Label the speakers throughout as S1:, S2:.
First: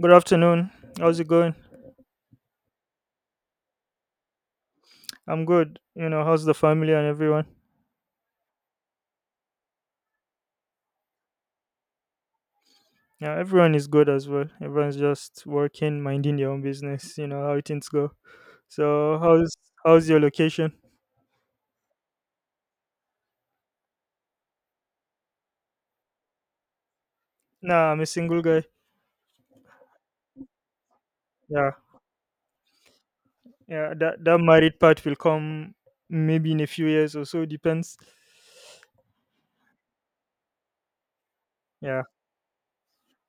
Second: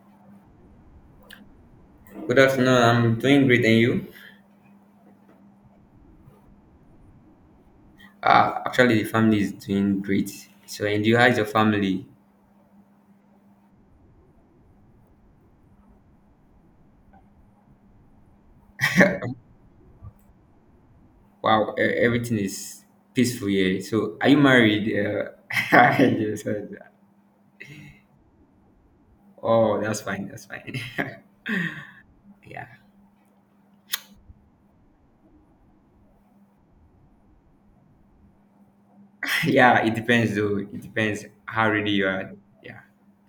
S1: Good afternoon. How's it going?
S2: Good afternoon. I'm doing great, and you?
S1: I'm good. You know, how's the family and everyone?
S2: Actually, the family is doing great. So, and you, how's your family?
S1: Yeah, everyone is good as well. Everyone's just working, minding their own business. You know how things go. So, how's how's your location?
S2: Wow, everything is peaceful here. So, are you married? Yes, I-
S1: Nah, I'm a single guy.
S2: oh, that's fine. That's fine.
S1: Yeah,
S2: Yeah,
S1: yeah. That married part will come maybe in a few years or so. Depends.
S2: yeah. It depends, though. It depends how ready
S1: Yeah,
S2: you are. Yeah.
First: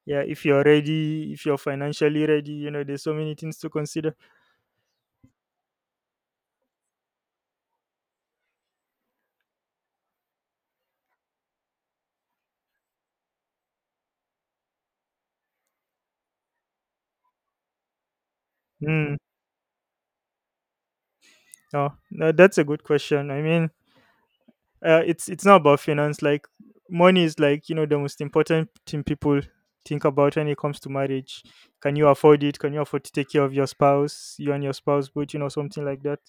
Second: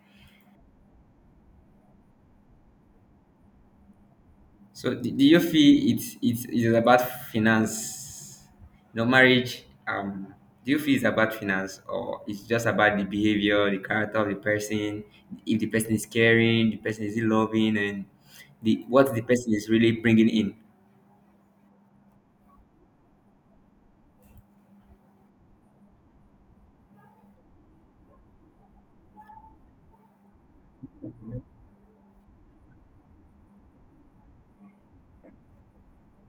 S1: yeah. If you're ready, if you're financially ready, you know, there's so many things to consider.
S2: So do you feel it's about finance? No marriage. Do you feel it's about finance or it's just about the behavior, the character of the person? If the person is caring, the person is loving, and the what
S1: Hmm.
S2: the person is really bringing in.
S1: Oh, no, that's a good question. I mean, it's not about finance. Like money is, like, you know, the most important thing people think about when it comes to marriage. Can you afford it? Can you afford to take care of your spouse, you and your spouse, but you know something like that?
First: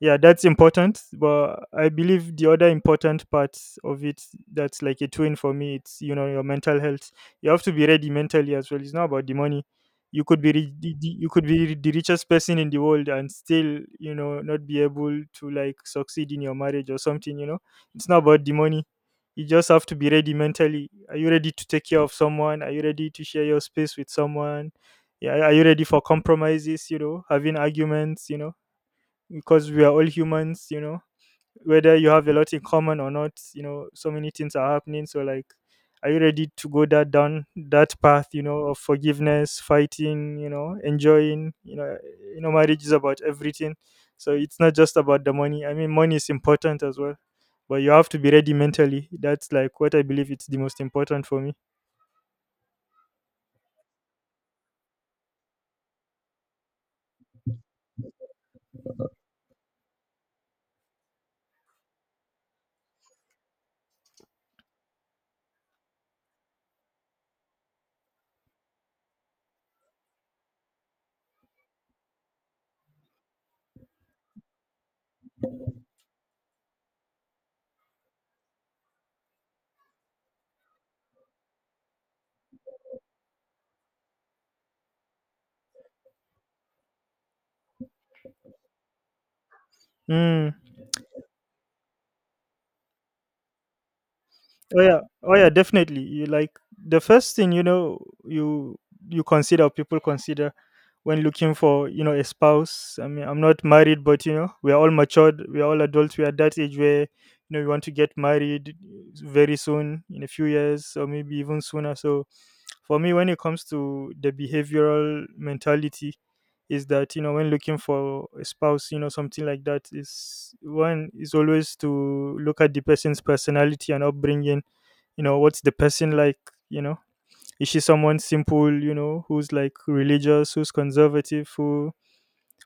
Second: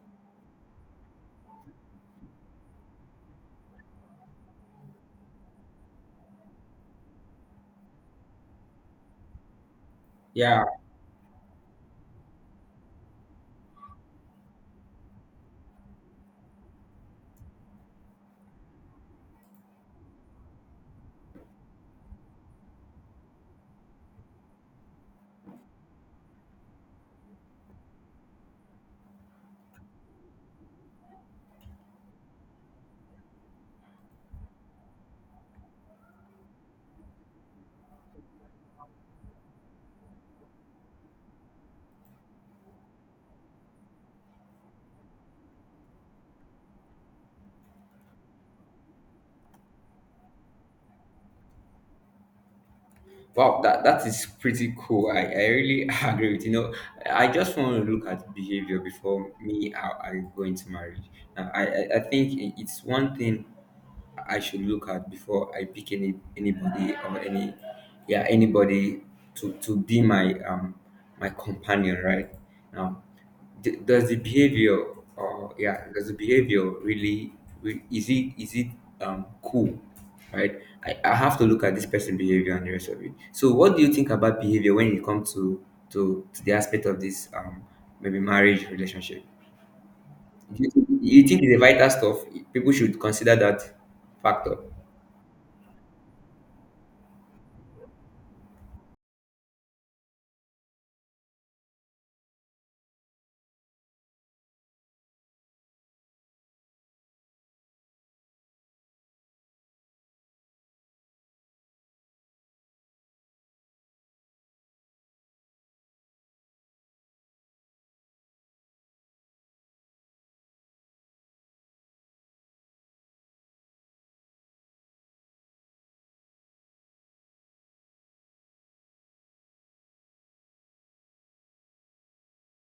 S1: Yeah, that's important. But I believe the other important part of it, that's like a twin for me. It's, you know, your mental health. You have to be ready mentally as well. It's not about the money. You could be
S2: Yeah,
S1: you could be the richest person in the world and still, you know, not be able to, like, succeed in your marriage or something. You know, it's not about the money. You just have to be ready mentally. Are you ready to take care of someone? Are you ready to share your space with someone? Yeah, are you ready for compromises? You know, having arguments. You know, because we are all humans. You know, whether you have a lot in common or not, you know, so many things are happening, so, like, are you ready to go that down that path, you know, of forgiveness, fighting, you know, enjoying, you know, you know marriage is about everything, so it's not just about the money. I mean, money is important as well, but you have to be ready mentally. That's, like, what I believe. It's the most important for me.
S2: wow, that, that is pretty cool. I really agree with you. Know, I just want to look at behavior before me. I go into marriage. Now, I think it's one thing I should look at before I pick anybody or any yeah anybody to be my my companion right now does the behavior or yeah does the behavior really is it cool right, I have to look at this person behavior and the rest of it, so what do you think about behavior when it comes to to the aspect of this maybe marriage relationship?
S1: Hmm.
S2: Do you you think it's a vital stuff people should consider that factor?
S1: Oh yeah, oh yeah, definitely. You, like, the first thing, you know, you you consider, or people consider, when looking for, you know, a spouse. I mean, I'm not married, but you know we're all matured, we're all adults. We're at that age where, you know, we want to get married very soon, in a few years, or maybe even sooner. So for me, when it comes to the behavioral mentality, is that, you know, when looking for a spouse, you know, something like that, is one is always to look at the person's personality and upbringing. You know, what's the person like? You know, is she someone simple, you know, who's, like, religious, who's conservative,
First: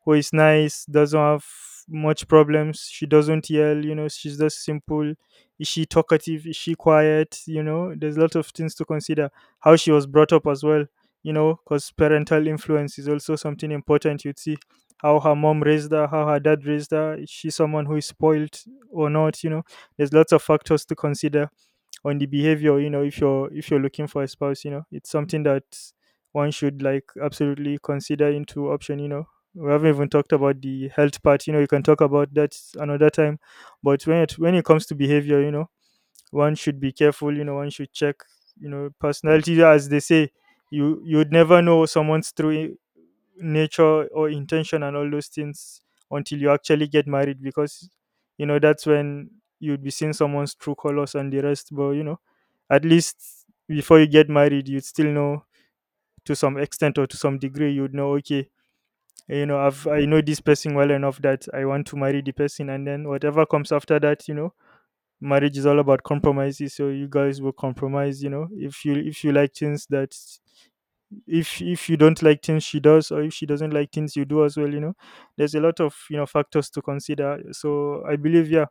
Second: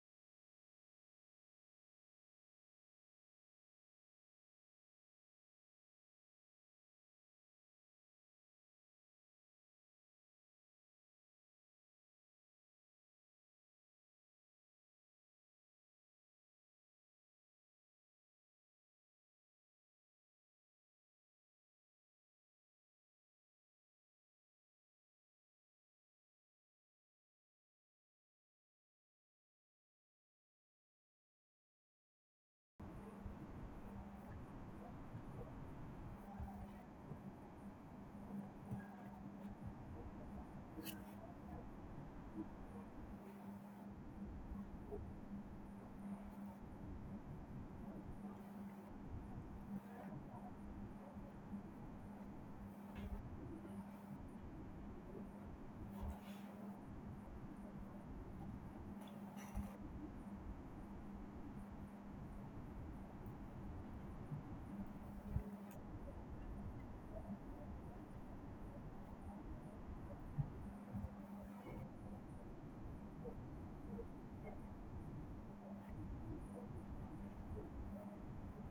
S1: who is nice, doesn't have much problems, she doesn't yell, you know, she's just simple. Is she talkative, is she quiet? You know, there's a lot of things to consider. How she was brought up as well, you know, because parental influence is also something important. You'd see how her mom raised her, how her dad raised her. Is she someone who is spoiled or not? You know, there's lots of factors to consider on the behavior. You know, if you're looking for a spouse, you know, it's something that one should, like, absolutely consider into option. You know, we haven't even talked about the health part. You know, you can talk about that another time. But when it comes to behavior, you know, one should be careful. You know, one should check, you know, personality, as they say. You you'd never know someone's true nature or intention and all those things until you actually get married, because you know that's when you'd be seeing someone's true colors and the rest. But you know, at least before you get married, you'd still know, to some extent or to some degree, you'd know, okay, you know, I know this person well enough that I want to marry the person, and then whatever comes after that, you know, marriage is all about compromises. So you guys will compromise. You know, if you like things that, if you don't like things she does, or if she doesn't like things you do as well, you know, there's a lot of, you know, factors to consider. So I believe, yeah,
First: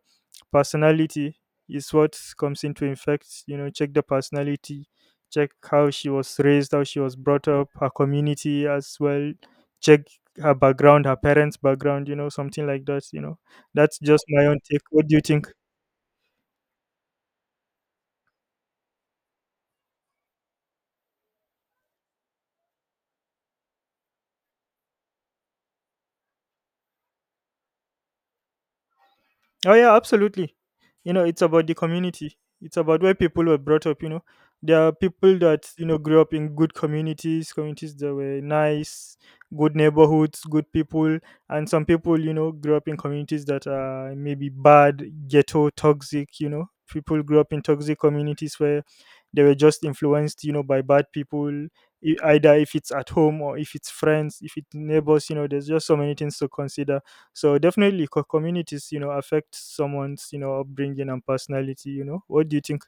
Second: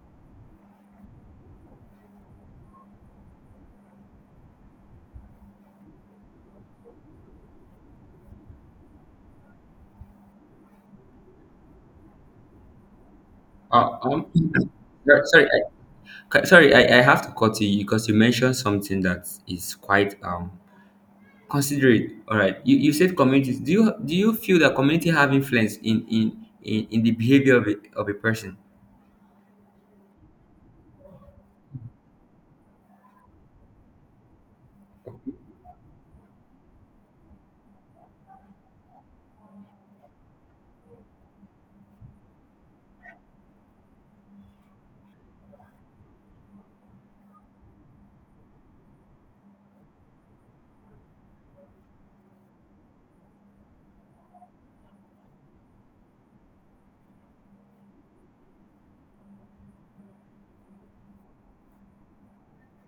S1: personality is what comes into effect. You know, check the personality, check how she was raised, how she was brought up, her community as well. Check her background, her parents background, you know, something like that. You know,
S2: Uh,
S1: that's just
S2: um,
S1: my own take. What do
S2: yeah,
S1: you
S2: sorry,
S1: think?
S2: sorry, I have to cut you because you mentioned something that is quite considerate. All right, you said communities. Do you feel that community have influence in the behavior of of a person?
S1: Oh yeah, absolutely. You know, it's about the community. It's about where people were brought up. You know, there are people that you know grew up in good communities, communities that were nice, good neighborhoods, good people, and some people you know grew up in communities that are maybe bad, ghetto, toxic. You know, people grew up in toxic communities where they were just influenced, you know, by bad people. Either if it's at home or if it's friends, if it's neighbors, you know, there's just so many things to consider. So definitely, communities, you know, affect someone's, you know, upbringing and personality. You know, what do you think?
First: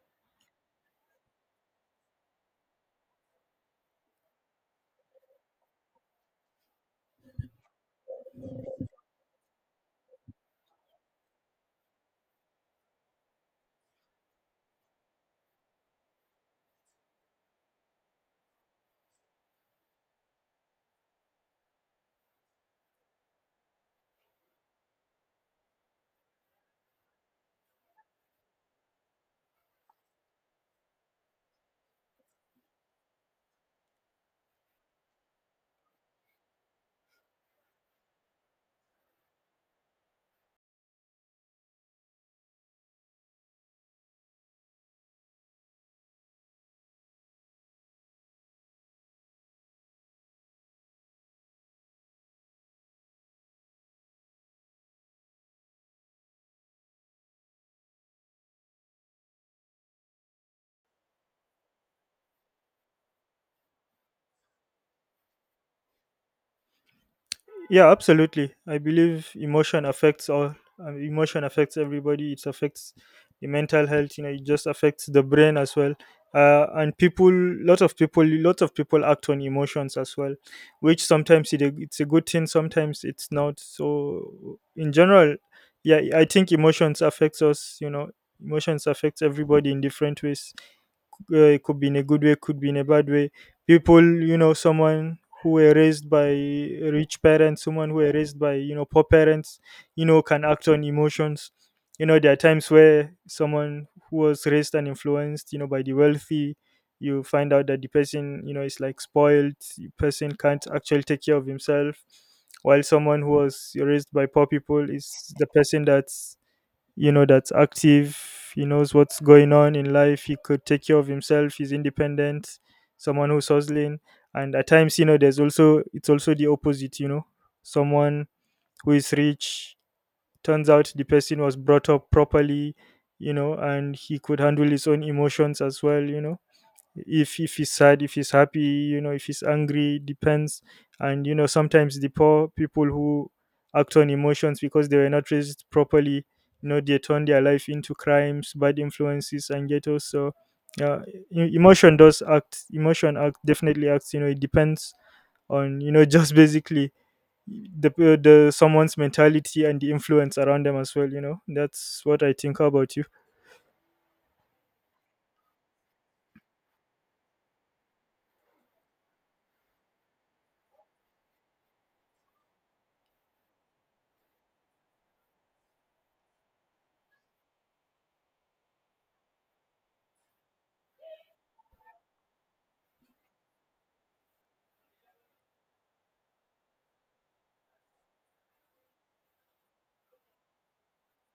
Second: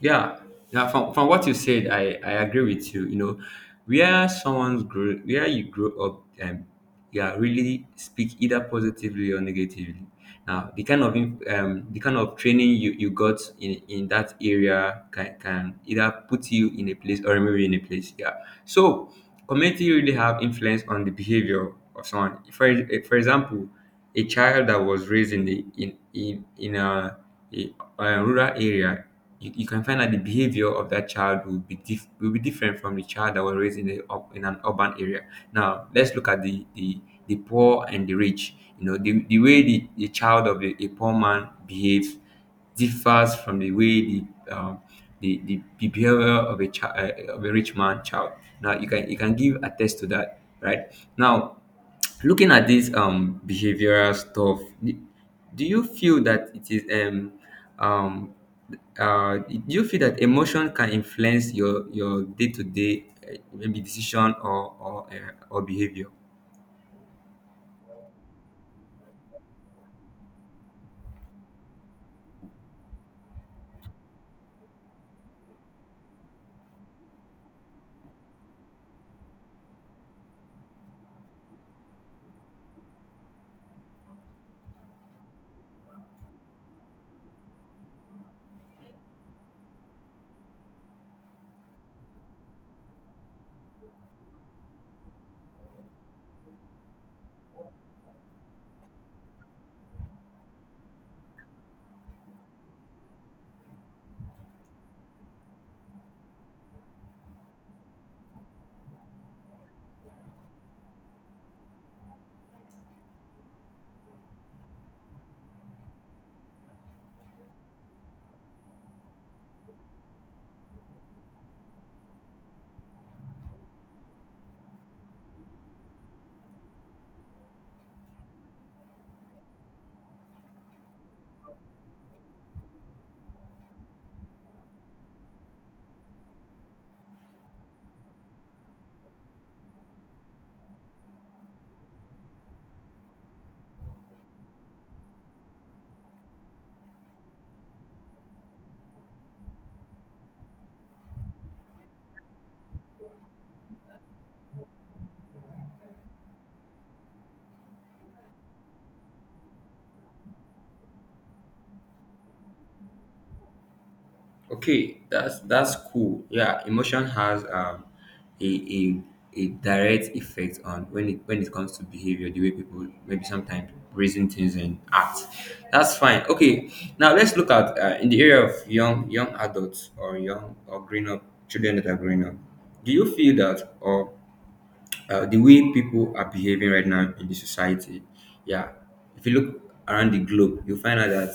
S2: Yeah, yeah. From what you said, I agree with you. You know, where someone's grow, where you grow up, yeah, really speak either positively or negatively. Now, the kind of the kind of training you got in that area can either put you in a place or remove you in a place. Yeah. So, community really have influence on the behavior of someone. For example. A child that was raised in the in a, a rural area, you can find that the behavior of that child will be different from the child that was raised in the up in an urban area. Now let's look at the poor and the rich. You know the way the child of a poor man behaves differs from the way the um, the the behavior of a child of a rich man child. Now you can give a test to that, right? Now looking at this behavioral stuff d- do you feel that it is um do you feel that emotion can influence your day-to-day maybe decision or behavior?
S1: Yeah, absolutely. I believe emotion affects all. Emotion affects everybody. It affects the mental health. You know, it just affects the brain as well. And people, lot of people act on emotions as well, which sometimes it's a good thing, sometimes it's not. So, in general, yeah, I think emotions affects us. You know, emotions affects everybody in different ways. It could be in a good way, could be in a bad way. People, you know, someone who were raised by rich parents, someone who were raised by, you know, poor parents, you know, can act on emotions. You know, there are times where someone who was raised and influenced, you know, by the wealthy, you find out that the person, you know, is, like, spoiled, the person can't actually take care of himself, while someone who was raised by poor people is the person that's, you know, that's active, he knows what's going on in life, he could take care of himself, he's independent, someone who's hustling. And at times, you know, there's also, it's also the opposite. You know, someone who is rich turns out the person was brought up properly, you know, and he could handle his own emotions as well. You know, if he's sad, if he's happy, you know, if he's angry, depends. And you know, sometimes the poor people who act on emotions because they were not raised properly, you know, they turn their life into crimes, bad influences and ghettos. So yeah, emotion does act, emotion act definitely acts. You know, it depends on, you know, just basically the someone's mentality and the influence around them as well. You know, that's what I think. How about you?
S2: Okay, that's cool. Yeah, emotion has a a, a direct effect on when it comes to behavior, the way people maybe sometimes reason things and act. That's fine. Okay, now let's look at in the area of young adults or young or growing up children that are growing up. Do you feel that or the way people are behaving right now in the society. Yeah, if you look around the globe, you find out that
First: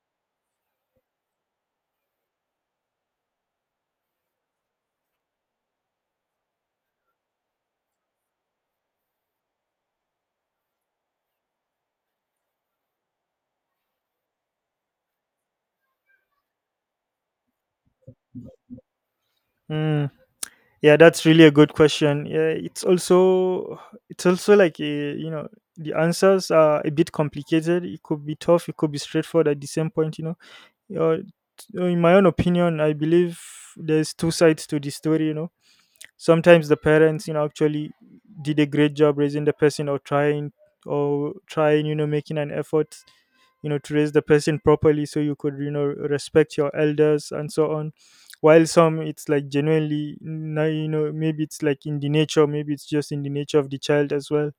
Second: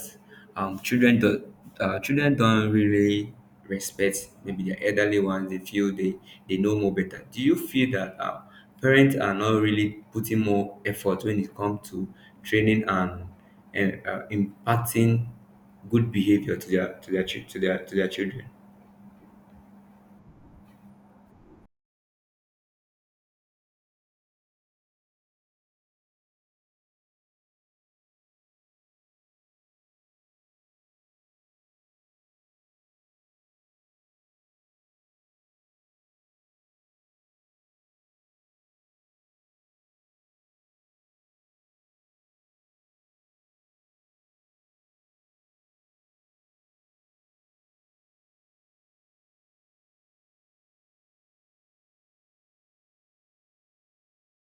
S2: children do, children don't really respect maybe their elderly ones. They feel they know more better. Do you feel that parents are not really putting more effort when it comes to training and impacting good behavior to their to their children?
S1: Mm. Yeah, that's really a good question. Yeah, it's also like a, you know, the answers are a bit complicated. It could be tough, it could be straightforward at the same point. You know, uh, in my own opinion, I believe there's two sides to the story. You know, sometimes the parents, you know, actually did a great job raising the person, or trying, you know, making an effort, you know, to raise the person properly, so you could, you know, respect your elders and so on. While some, it's like genuinely now, you know, maybe it's like in the nature, maybe it's just in the nature of the child as well.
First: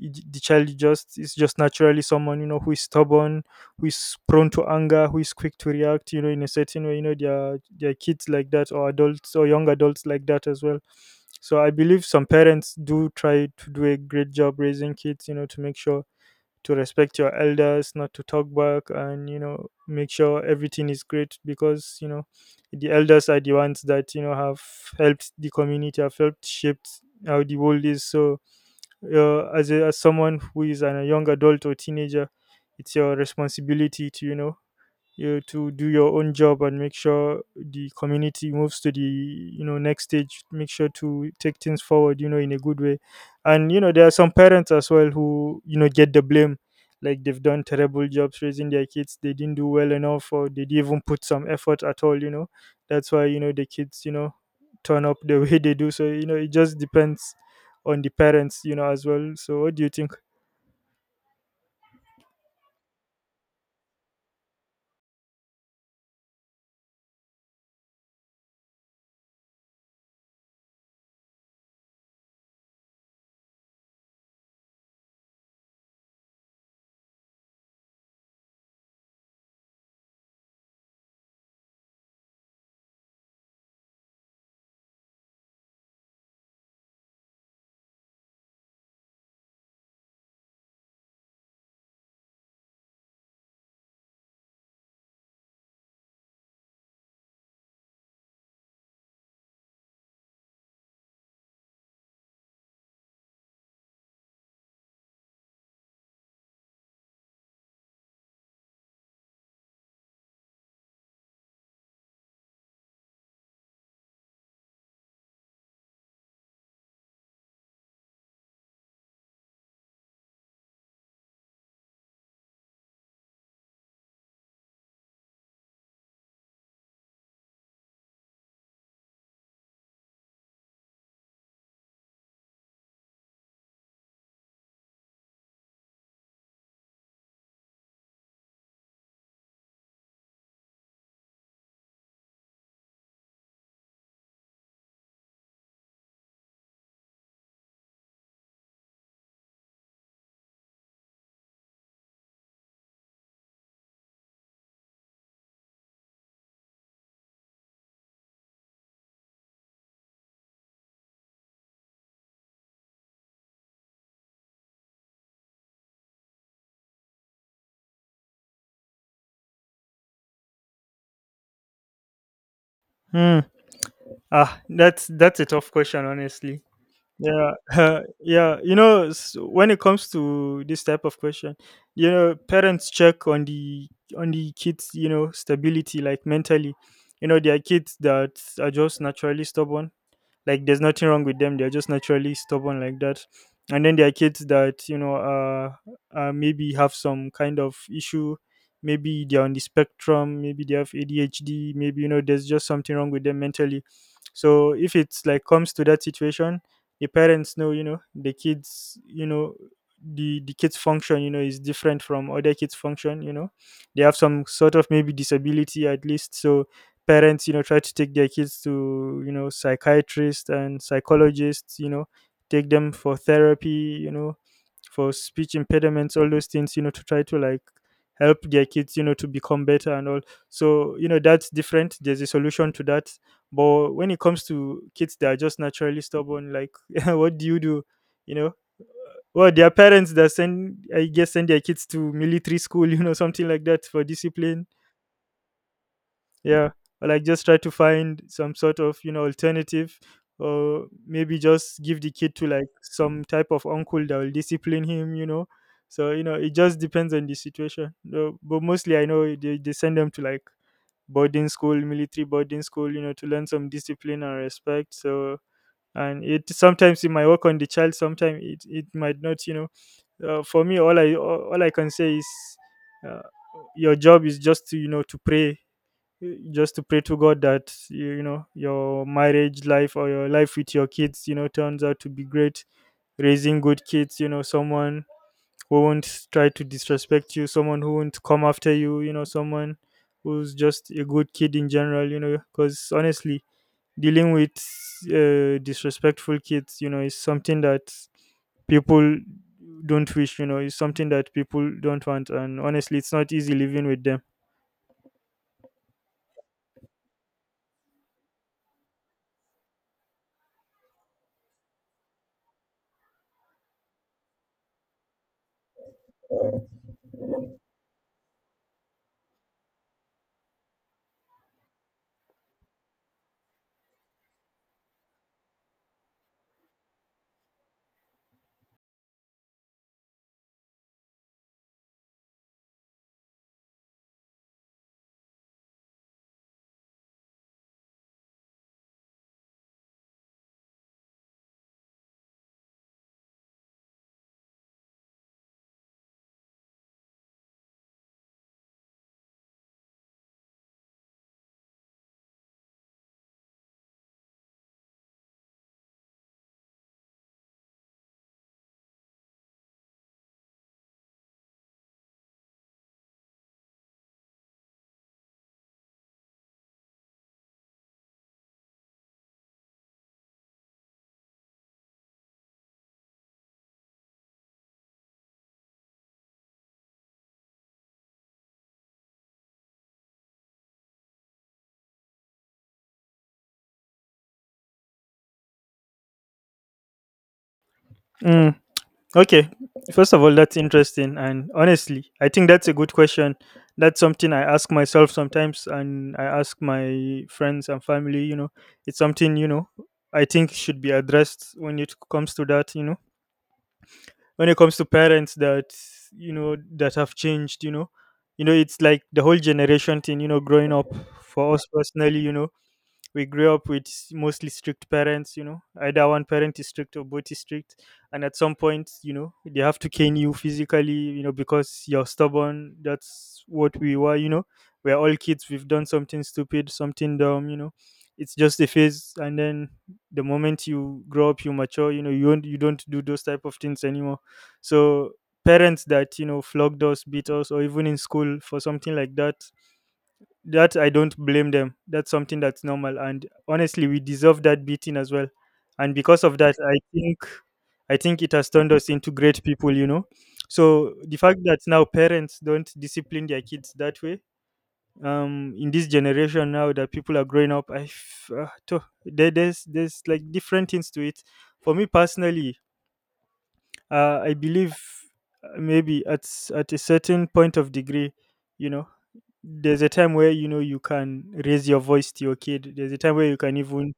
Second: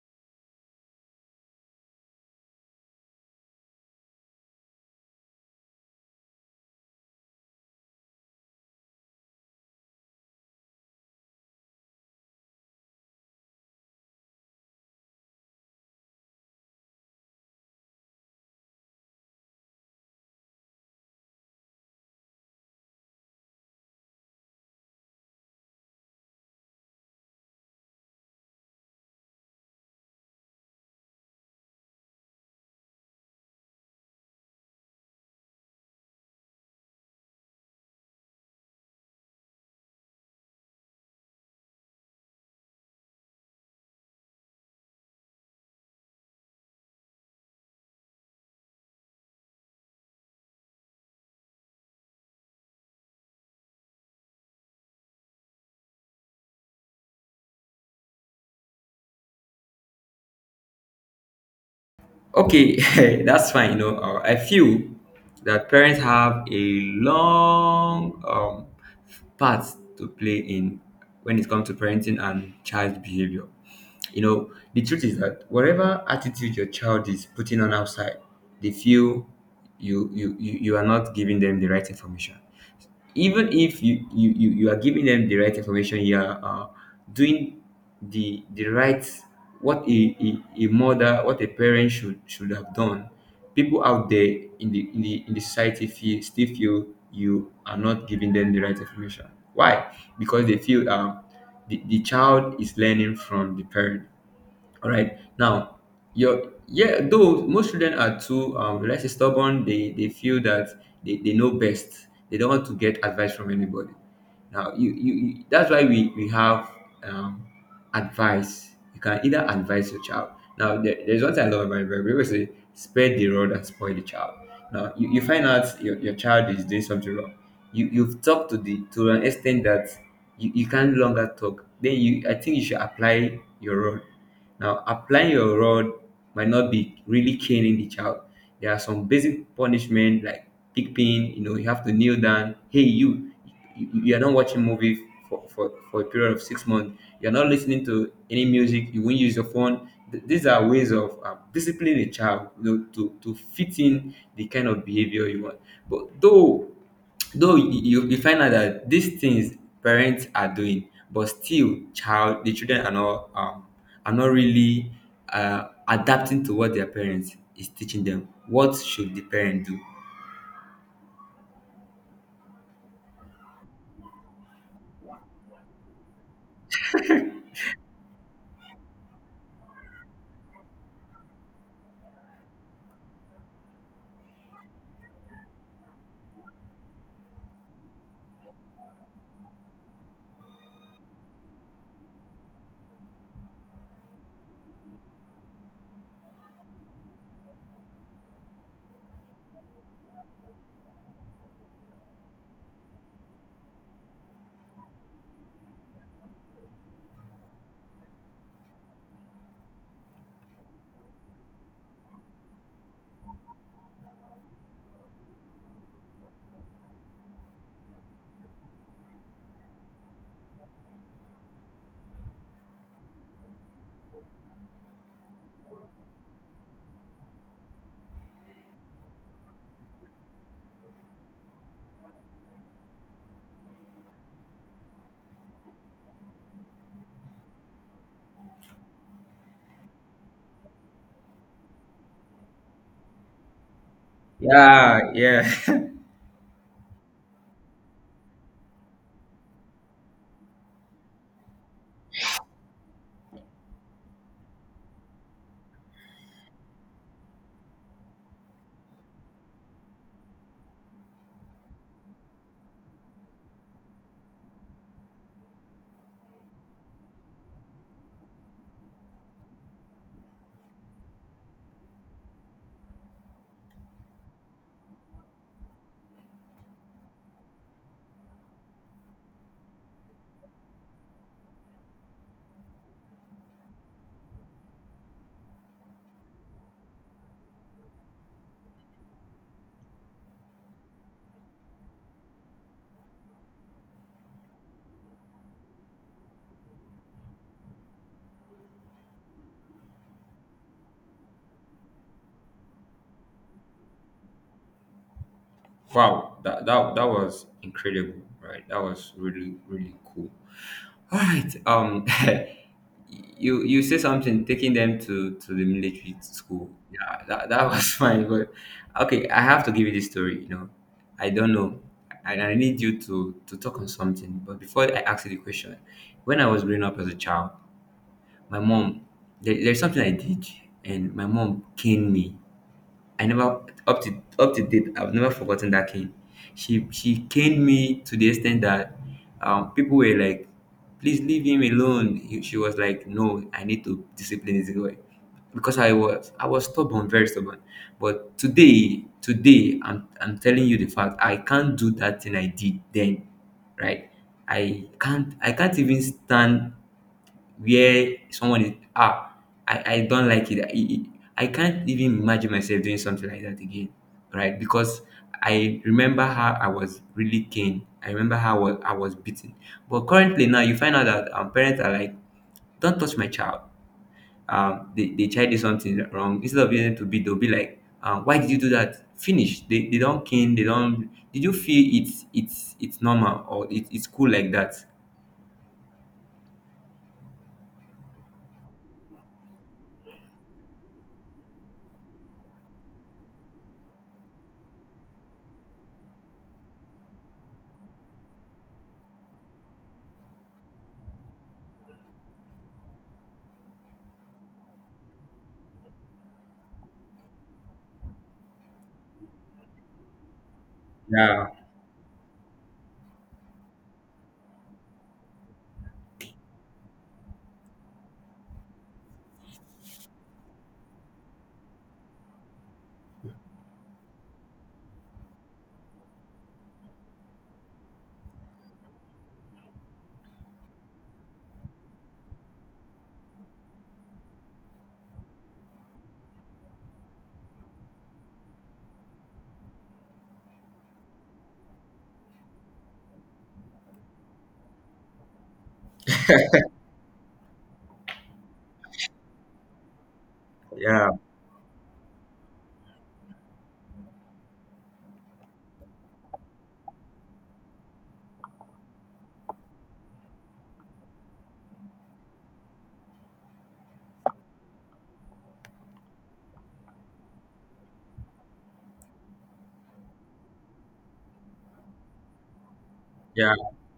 S1: The child just is just naturally someone, you know, who is stubborn, who is prone to anger, who is quick to react, you know, in a certain way. You know, there are kids like that, or adults or young adults like that as well. So I believe some parents do try to do a great job raising kids, you know, to make sure to respect your elders, not to talk back, and you know make sure everything is great because you know the elders are the ones that, you know, have helped the community, have helped shaped how the world is. So as as someone who is a young adult or teenager, it's your responsibility to, you know, you to do your own job and make sure the community moves to the, you know, next stage, make sure to take things forward, you know, in a good way. And you know there are some parents as well who, you know, get the blame, like they've done terrible jobs raising their kids, they didn't do well enough, or they didn't even put some effort at all. You know, that's why, you know, the kids, you know, turn up the way they do. So you know it just depends on the parents, you know, as well. So what do you think?
S2: Okay, that's fine. You know, I feel that parents have a long part to play in when it comes to parenting and child behavior. You know, the truth is that whatever attitude your child is putting on outside, they feel you are not giving them the right information, even if you are giving them the right information, you are doing the right what a mother, what a parent should have done, people out there in in the society feel still feel you are not giving them the right information. Why? Because they feel the child is learning from the parent, all right. Now, your yeah, though most children are too let's say stubborn, they feel that they know best. They don't want to get advice from anybody. Now you that's why we have um advice. You can either advise your child. Now there's one thing I love about it: we always say spare the rod and spoil the child. Now you find out your child is doing something wrong. You've talked to the to an extent that you can no longer talk. Then you I think you should apply your rod. Now, applying your rod might not be really caning the child. There are some basic punishment like pigpin, you know, you have to kneel down. Hey, you are not watching movie for a period of 6 months. You're not listening to any music. You won't use your phone. These are ways of disciplining a child, you know, to fit in the kind of behavior you want. But though you find out that these things parents are doing, but still child the children are not really adapting to what their parents is teaching them. What should the parent do?
S1: hmm that's a tough question, honestly. Yeah, yeah. You know, when it comes to this type of question, you know, parents check on the kids, you know, stability, like mentally. You know, there are kids that are just naturally stubborn, like there's nothing wrong with them, they're just naturally stubborn like that. And then there are kids that, you know, maybe have some kind of issue, maybe they're on the spectrum, maybe they have adhd, maybe, you know, there's just something wrong with them mentally. So if it's like comes to that situation, the parents know, you know, the kids, you know, the kids function, you know, is different from other kids function, you know. They have some sort of maybe disability at least. So parents, you know, try to take their kids to, you know, psychiatrists and psychologists, you know, take them for therapy, you know, for speech impediments, all those things, you know, to try to like help their kids, you know, to become better and all. So you know that's different, there's a solution to that. But when it comes to kids that are just naturally stubborn, like, what do you do, you know? Well, their parents that send, I guess, send their kids to military school you know, something like that for discipline.
S2: Yeah, yeah.
S1: Yeah. Or like just try to find some sort of, you know, alternative, or maybe just give the kid to like some type of uncle that will discipline him, you know. So you know it just depends on the situation. No, but mostly I know they send them to like boarding school, military boarding school, you know, to learn some discipline and respect. So, and it sometimes it might work on the child, sometimes it might not, you know. For me, all I can say is uh, your job is just to, you know, to pray, just to pray to God that you know, your marriage life or your life with your kids, you know, turns out to be great, raising good kids, you know, someone who won't try to disrespect you, someone who won't come after you, you know, someone who's just a good kid in general, you know, because honestly, dealing with disrespectful kids, you know, is something that people don't wish, you know, is something that people don't want. And honestly, it's not easy living with them.
S2: Wow, that was incredible, right? That was really really cool, all right. You say something taking them to the military school, yeah, that was fine. But okay, I have to give you this story, you know. I don't know, and I need you to talk on something, but before I ask you the question, when I was growing up as a child, my mom, there's something I did and my mom caned me. I never up to date, I've never forgotten that cane. She caned me to the extent that people were like, "Please leave him alone." She was like, "No, I need to discipline this boy," because I was stubborn, very stubborn. But today, today, I'm telling you the fact. I can't do that thing I did then, right? I can't even stand where someone is ah, I don't like it. I can't even imagine myself doing something like that again, right? Because I remember how I was really keen. I remember how I was beaten. But currently now, you find out that parents are like, "Don't touch my child." The child did something wrong. Instead of using to beat, they'll be like, "Why did you do that?" Finish. They don't keen. They don't. Did you feel it's it's normal, or it, it's cool like that?
S1: Mm, okay. First of all, that's interesting. And honestly, I think that's a good question. That's something I ask myself sometimes, and I ask my friends and family. You know, it's something, you know, I think should be addressed when it comes to that, you know, when it comes to parents that, you know, that have changed, you know, it's like the whole generation thing, you know. Growing up
S2: Yeah,
S1: for us personally, you know, we grew up with mostly strict parents, you know, either one parent is strict or both is strict. And at some point, you know, they have to cane you physically, you know, because you're stubborn. That's what we were, you know, we're all kids, we've done something stupid, something dumb, you know, it's just a phase. And then the moment you grow up, you mature, you know, you don't do those type of things anymore. So parents that, you know, flogged us, beat us, or even in school for something like that, that I don't blame them. That's something that's normal, and honestly, we deserve that beating as well. And because of that, I think it has turned us into great people. You know, so
S2: yeah,
S1: the fact that now parents don't discipline their kids that way, in this generation now that people are growing up, there, there's like different things to it. For me personally, I believe maybe at at a certain point of degree, you know, there's a time where, you know, you can raise your voice to your kid, there's a time where you
S2: yeah,
S1: can even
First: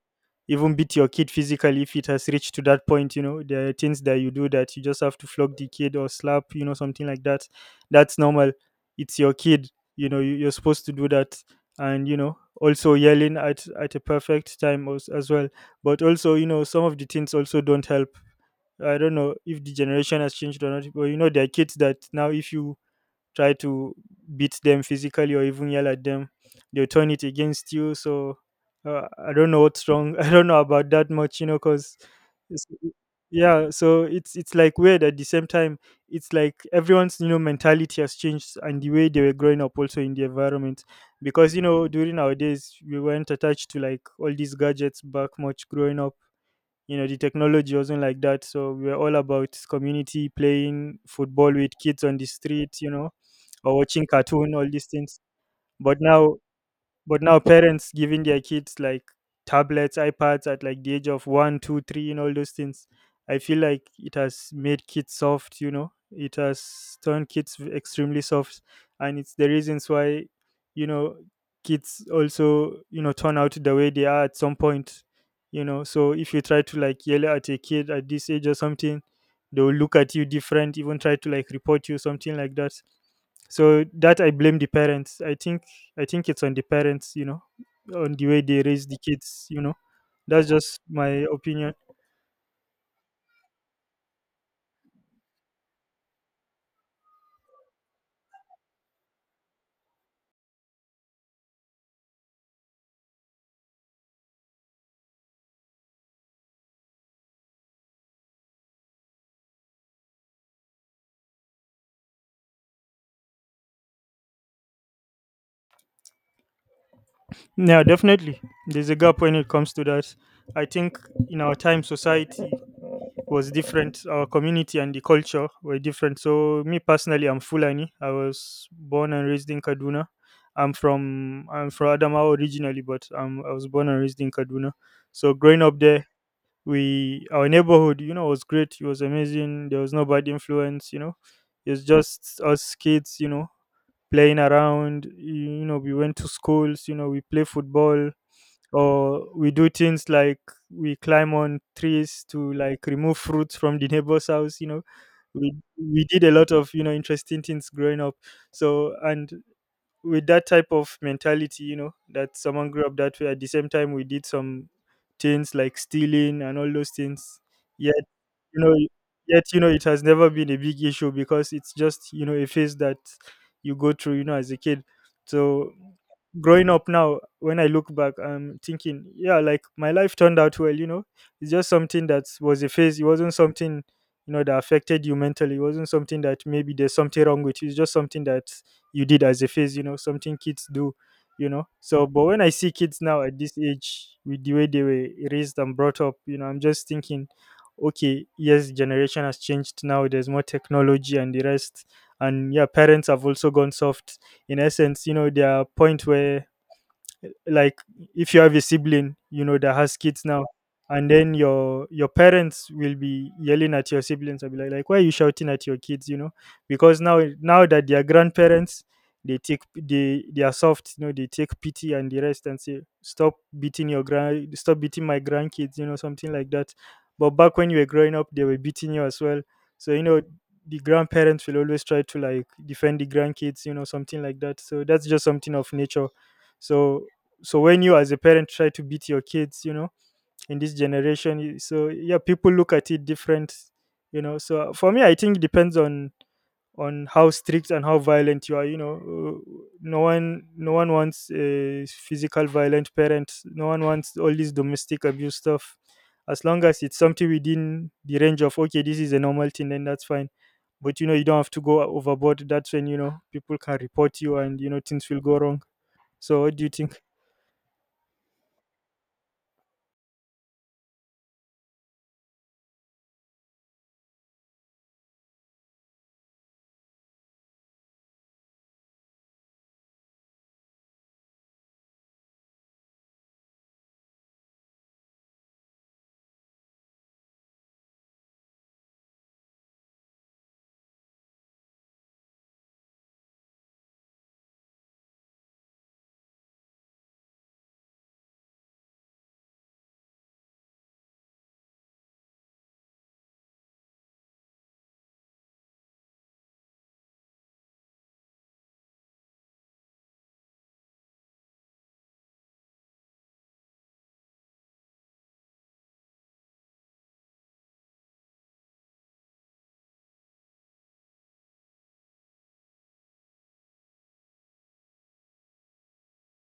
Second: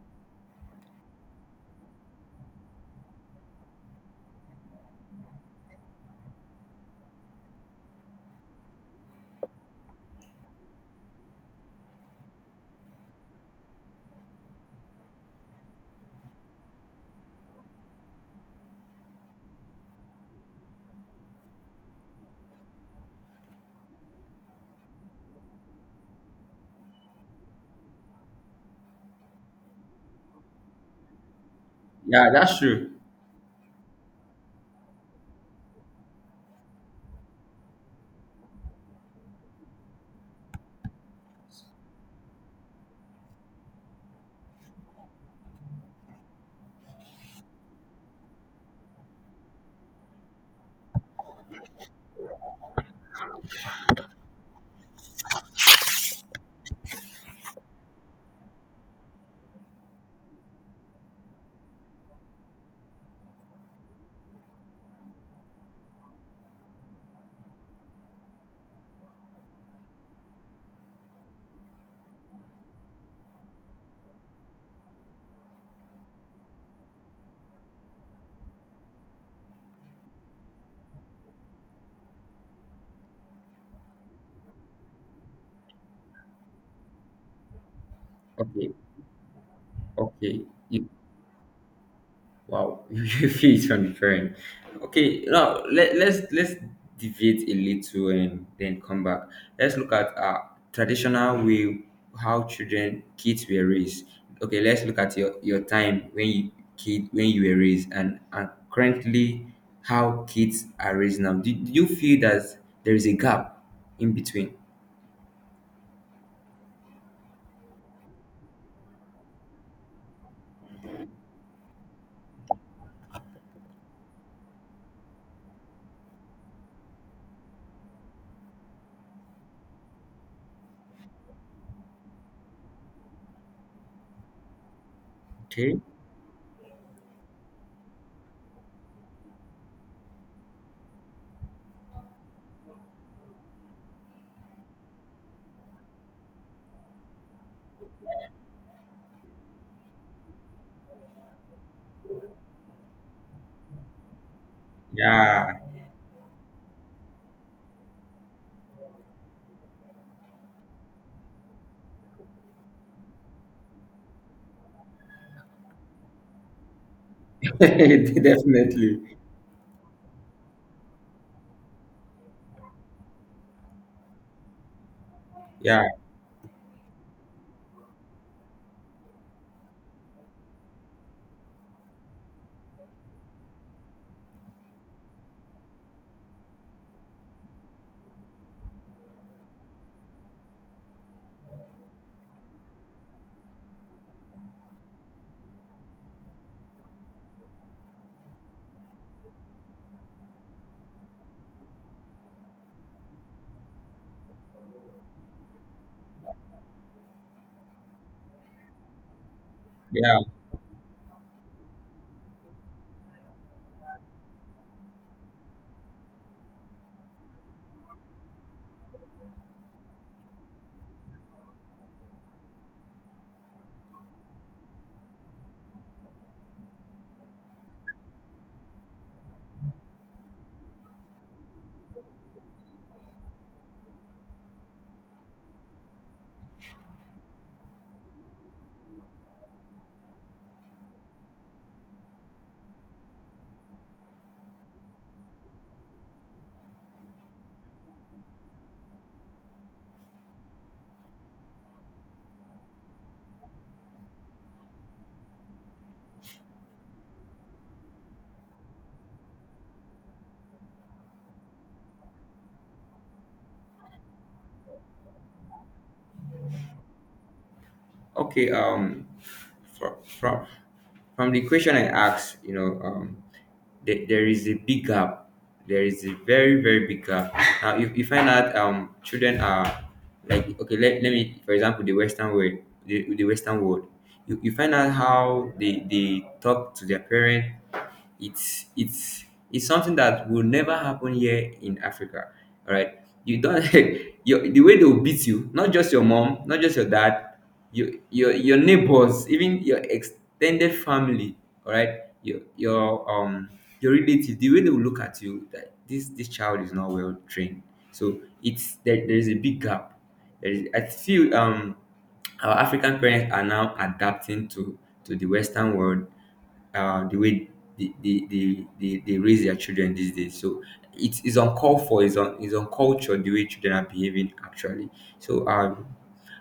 S1: even beat your kid physically if it has reached to that point. You know, there are things that you do that you just have to flog the kid or slap, you know, something like that. That's normal, it's your kid, you know, you, you're supposed to do that. And you know also yelling at a perfect time as well. But also you know some of the things also don't help. I don't know if the generation has changed or not, but you know there are kids that now if you try to beat them physically or even yell at them, they'll turn it against you. So I don't know what's wrong. I don't know about that much, you know, because
S2: yeah. That's true.
S1: yeah, so it's like weird at the same time. It's like everyone's, you know, mentality has changed, and the way they were growing up also in the environment, because you know during our days we weren't attached to like all these gadgets back much growing up. You know the technology wasn't like that, so we were all about community, playing football with kids on the street, you know, or watching cartoon, all these things. But now, but now parents giving their kids like tablets, ipads at like the age of 1, 2, 3 and all those things, I feel like it has made kids soft. You know, it has turned kids extremely soft. And it's the reasons why, you know, kids also, you know, turn out the way they are at some point, you know. So if you try to like yell at a kid at this age or something, they will look at you different, even try to like report you, something like that. So that I blame the parents, I think. I think it's on the parents, you know, on the way they
S2: Okay.
S1: raise the kids, you know.
S2: Okay.
S1: That's just
S2: You,
S1: my opinion.
S2: wow, you feel it's unfair. Okay, now let's deviate a little and then come back. Let's look at traditional way how children kids were raised. Okay, let's look at your time when you kid when you were raised and currently how kids are raised now. Do you feel that there is a gap in between?
S1: Yeah, definitely. There's a gap when it comes to that. I think in our time, society was different. Our community and the culture were different. So, me personally, I'm Fulani. I was born and raised in Kaduna. I'm from Adamawa originally, but I was born and raised in Kaduna. So, growing up
S2: Okay.
S1: there, we our neighborhood, you know, was great, it was amazing. There was no bad influence, you know, it was just us kids, you know, playing around, you know, we went to schools, you know, we play football, or we do things like we climb on trees to like remove fruits from the neighbor's house, you know. we
S2: Yeah.
S1: we did a lot of, you know, interesting things growing up. So, and with that type of mentality, you know, that someone grew up that way. At the same time, we did some things like stealing and all those things. Yet, you know,
S2: Definitely.
S1: yet, you know, it has never been a big issue, because it's just, you know, a phase that you go through, you know, as a kid. So
S2: Yeah.
S1: growing up now, when I look back, I'm thinking, yeah, like my life turned out well. You know, it's just something that was a phase. It wasn't something, you know, that affected you mentally. It wasn't something that maybe there's something wrong with you. It's just something that you did as a phase, something kids do. So but when I see kids now at this age with the way they were raised and brought up, I'm just thinking, okay, yes, generation has changed. Now there's more technology and the rest. And yeah, parents have also gone soft in essence. There are point where, like, if you have a sibling, that has
S2: Yeah.
S1: kids now, and then your parents will be yelling at your siblings, I'll be like, why are you shouting at your kids? Because now that they are grandparents, they take, they are soft. They take pity and the rest and say, stop beating your grand, stop beating my grandkids. Something like that. But back when you were growing up, they were beating you as well. So, the grandparents will always try to, like, defend the grandkids. Something like that. So that's just something of nature. So so when you as a parent try to beat your kids, in this generation, so yeah, people look at it different. So for me, I think it depends on how strict and how violent you are. No one wants a physical violent parent. No one wants all this domestic abuse stuff. As long as it's something within the range of, okay, this is a normal thing, then that's fine. But you don't have to go overboard. That's when people can report you and things will go wrong. So, what do you think?
S2: Okay, from from from the question I asked, you know, there is a big gap. There is a very very big gap. Now, if you find out children are like okay, let me for example the Western world, the Western world, you find out how they talk to their parents, it's it's something that will never happen here in Africa. All right, you don't your the way they will beat you, not just your mom, not just your dad, your neighbors, even your extended family. All right, your relative, the way they will look at you that this child is not well trained. So it's there is a big gap. There is, I feel our African parents are now adapting to the Western world, the way they raise their children these days. So it's uncalled for, it's uncultured the way children are behaving actually. So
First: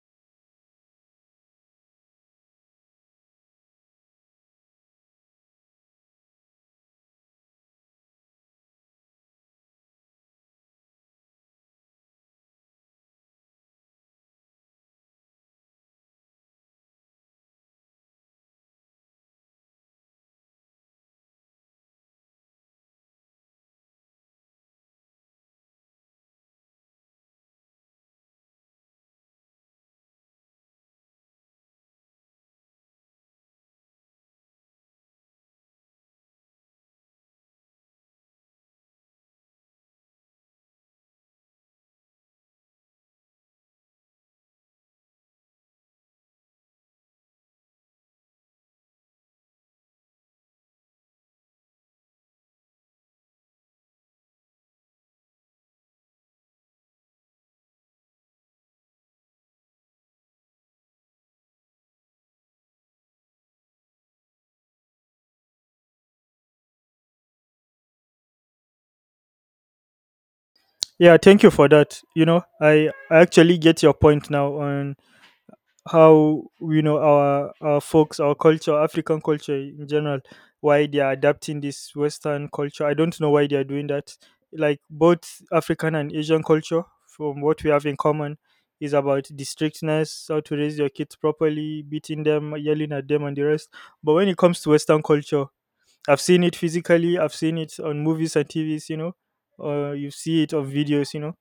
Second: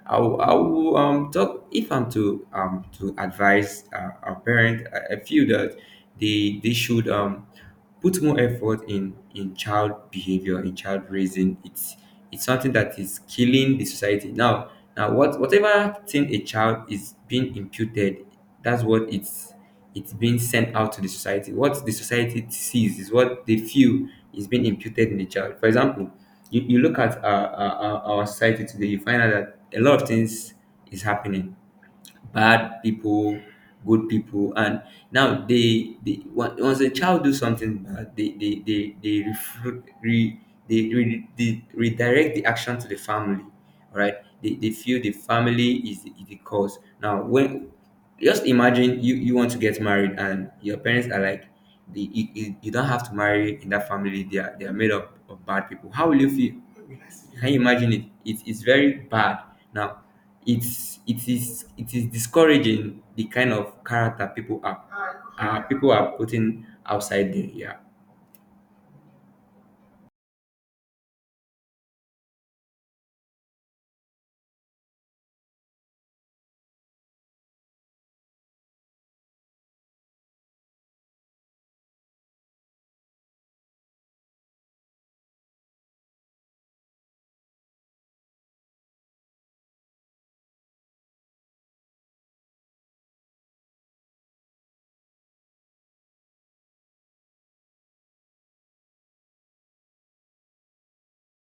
S2: I will talk, if I'm to advise our parent, I feel that they should put more effort in child behavior, in child raising. It's something that is killing the society. Now, whatever thing a child is being imputed, that's what it's being sent out to the society. What the society sees is what they feel is being imputed in the child. For example, you look at our society today. You find out that a lot of things is happening, bad people, good people. And now once a child do something bad, they refru- re, they redirect the action to the family. All right, they feel the family is is the cause. Now, when just imagine you want to get married and your parents are like, the, you don't have to marry in that family, they are made up of bad people. How will you feel? Can you imagine? It is very bad now. It is discouraging the kind of character people are, people are putting outside there. Yeah.
S1: Yeah, thank you for that. I actually get your point now on how, our folks, our culture, African culture in general, why they are adapting this Western culture. I don't know why they are doing that. Like, both African and Asian culture, from what we have in common, is about the strictness, how to raise your kids properly, beating them, yelling at them, and the rest. But when it comes to Western culture, I've seen it physically, I've seen it on movies and TVs. You see it on videos.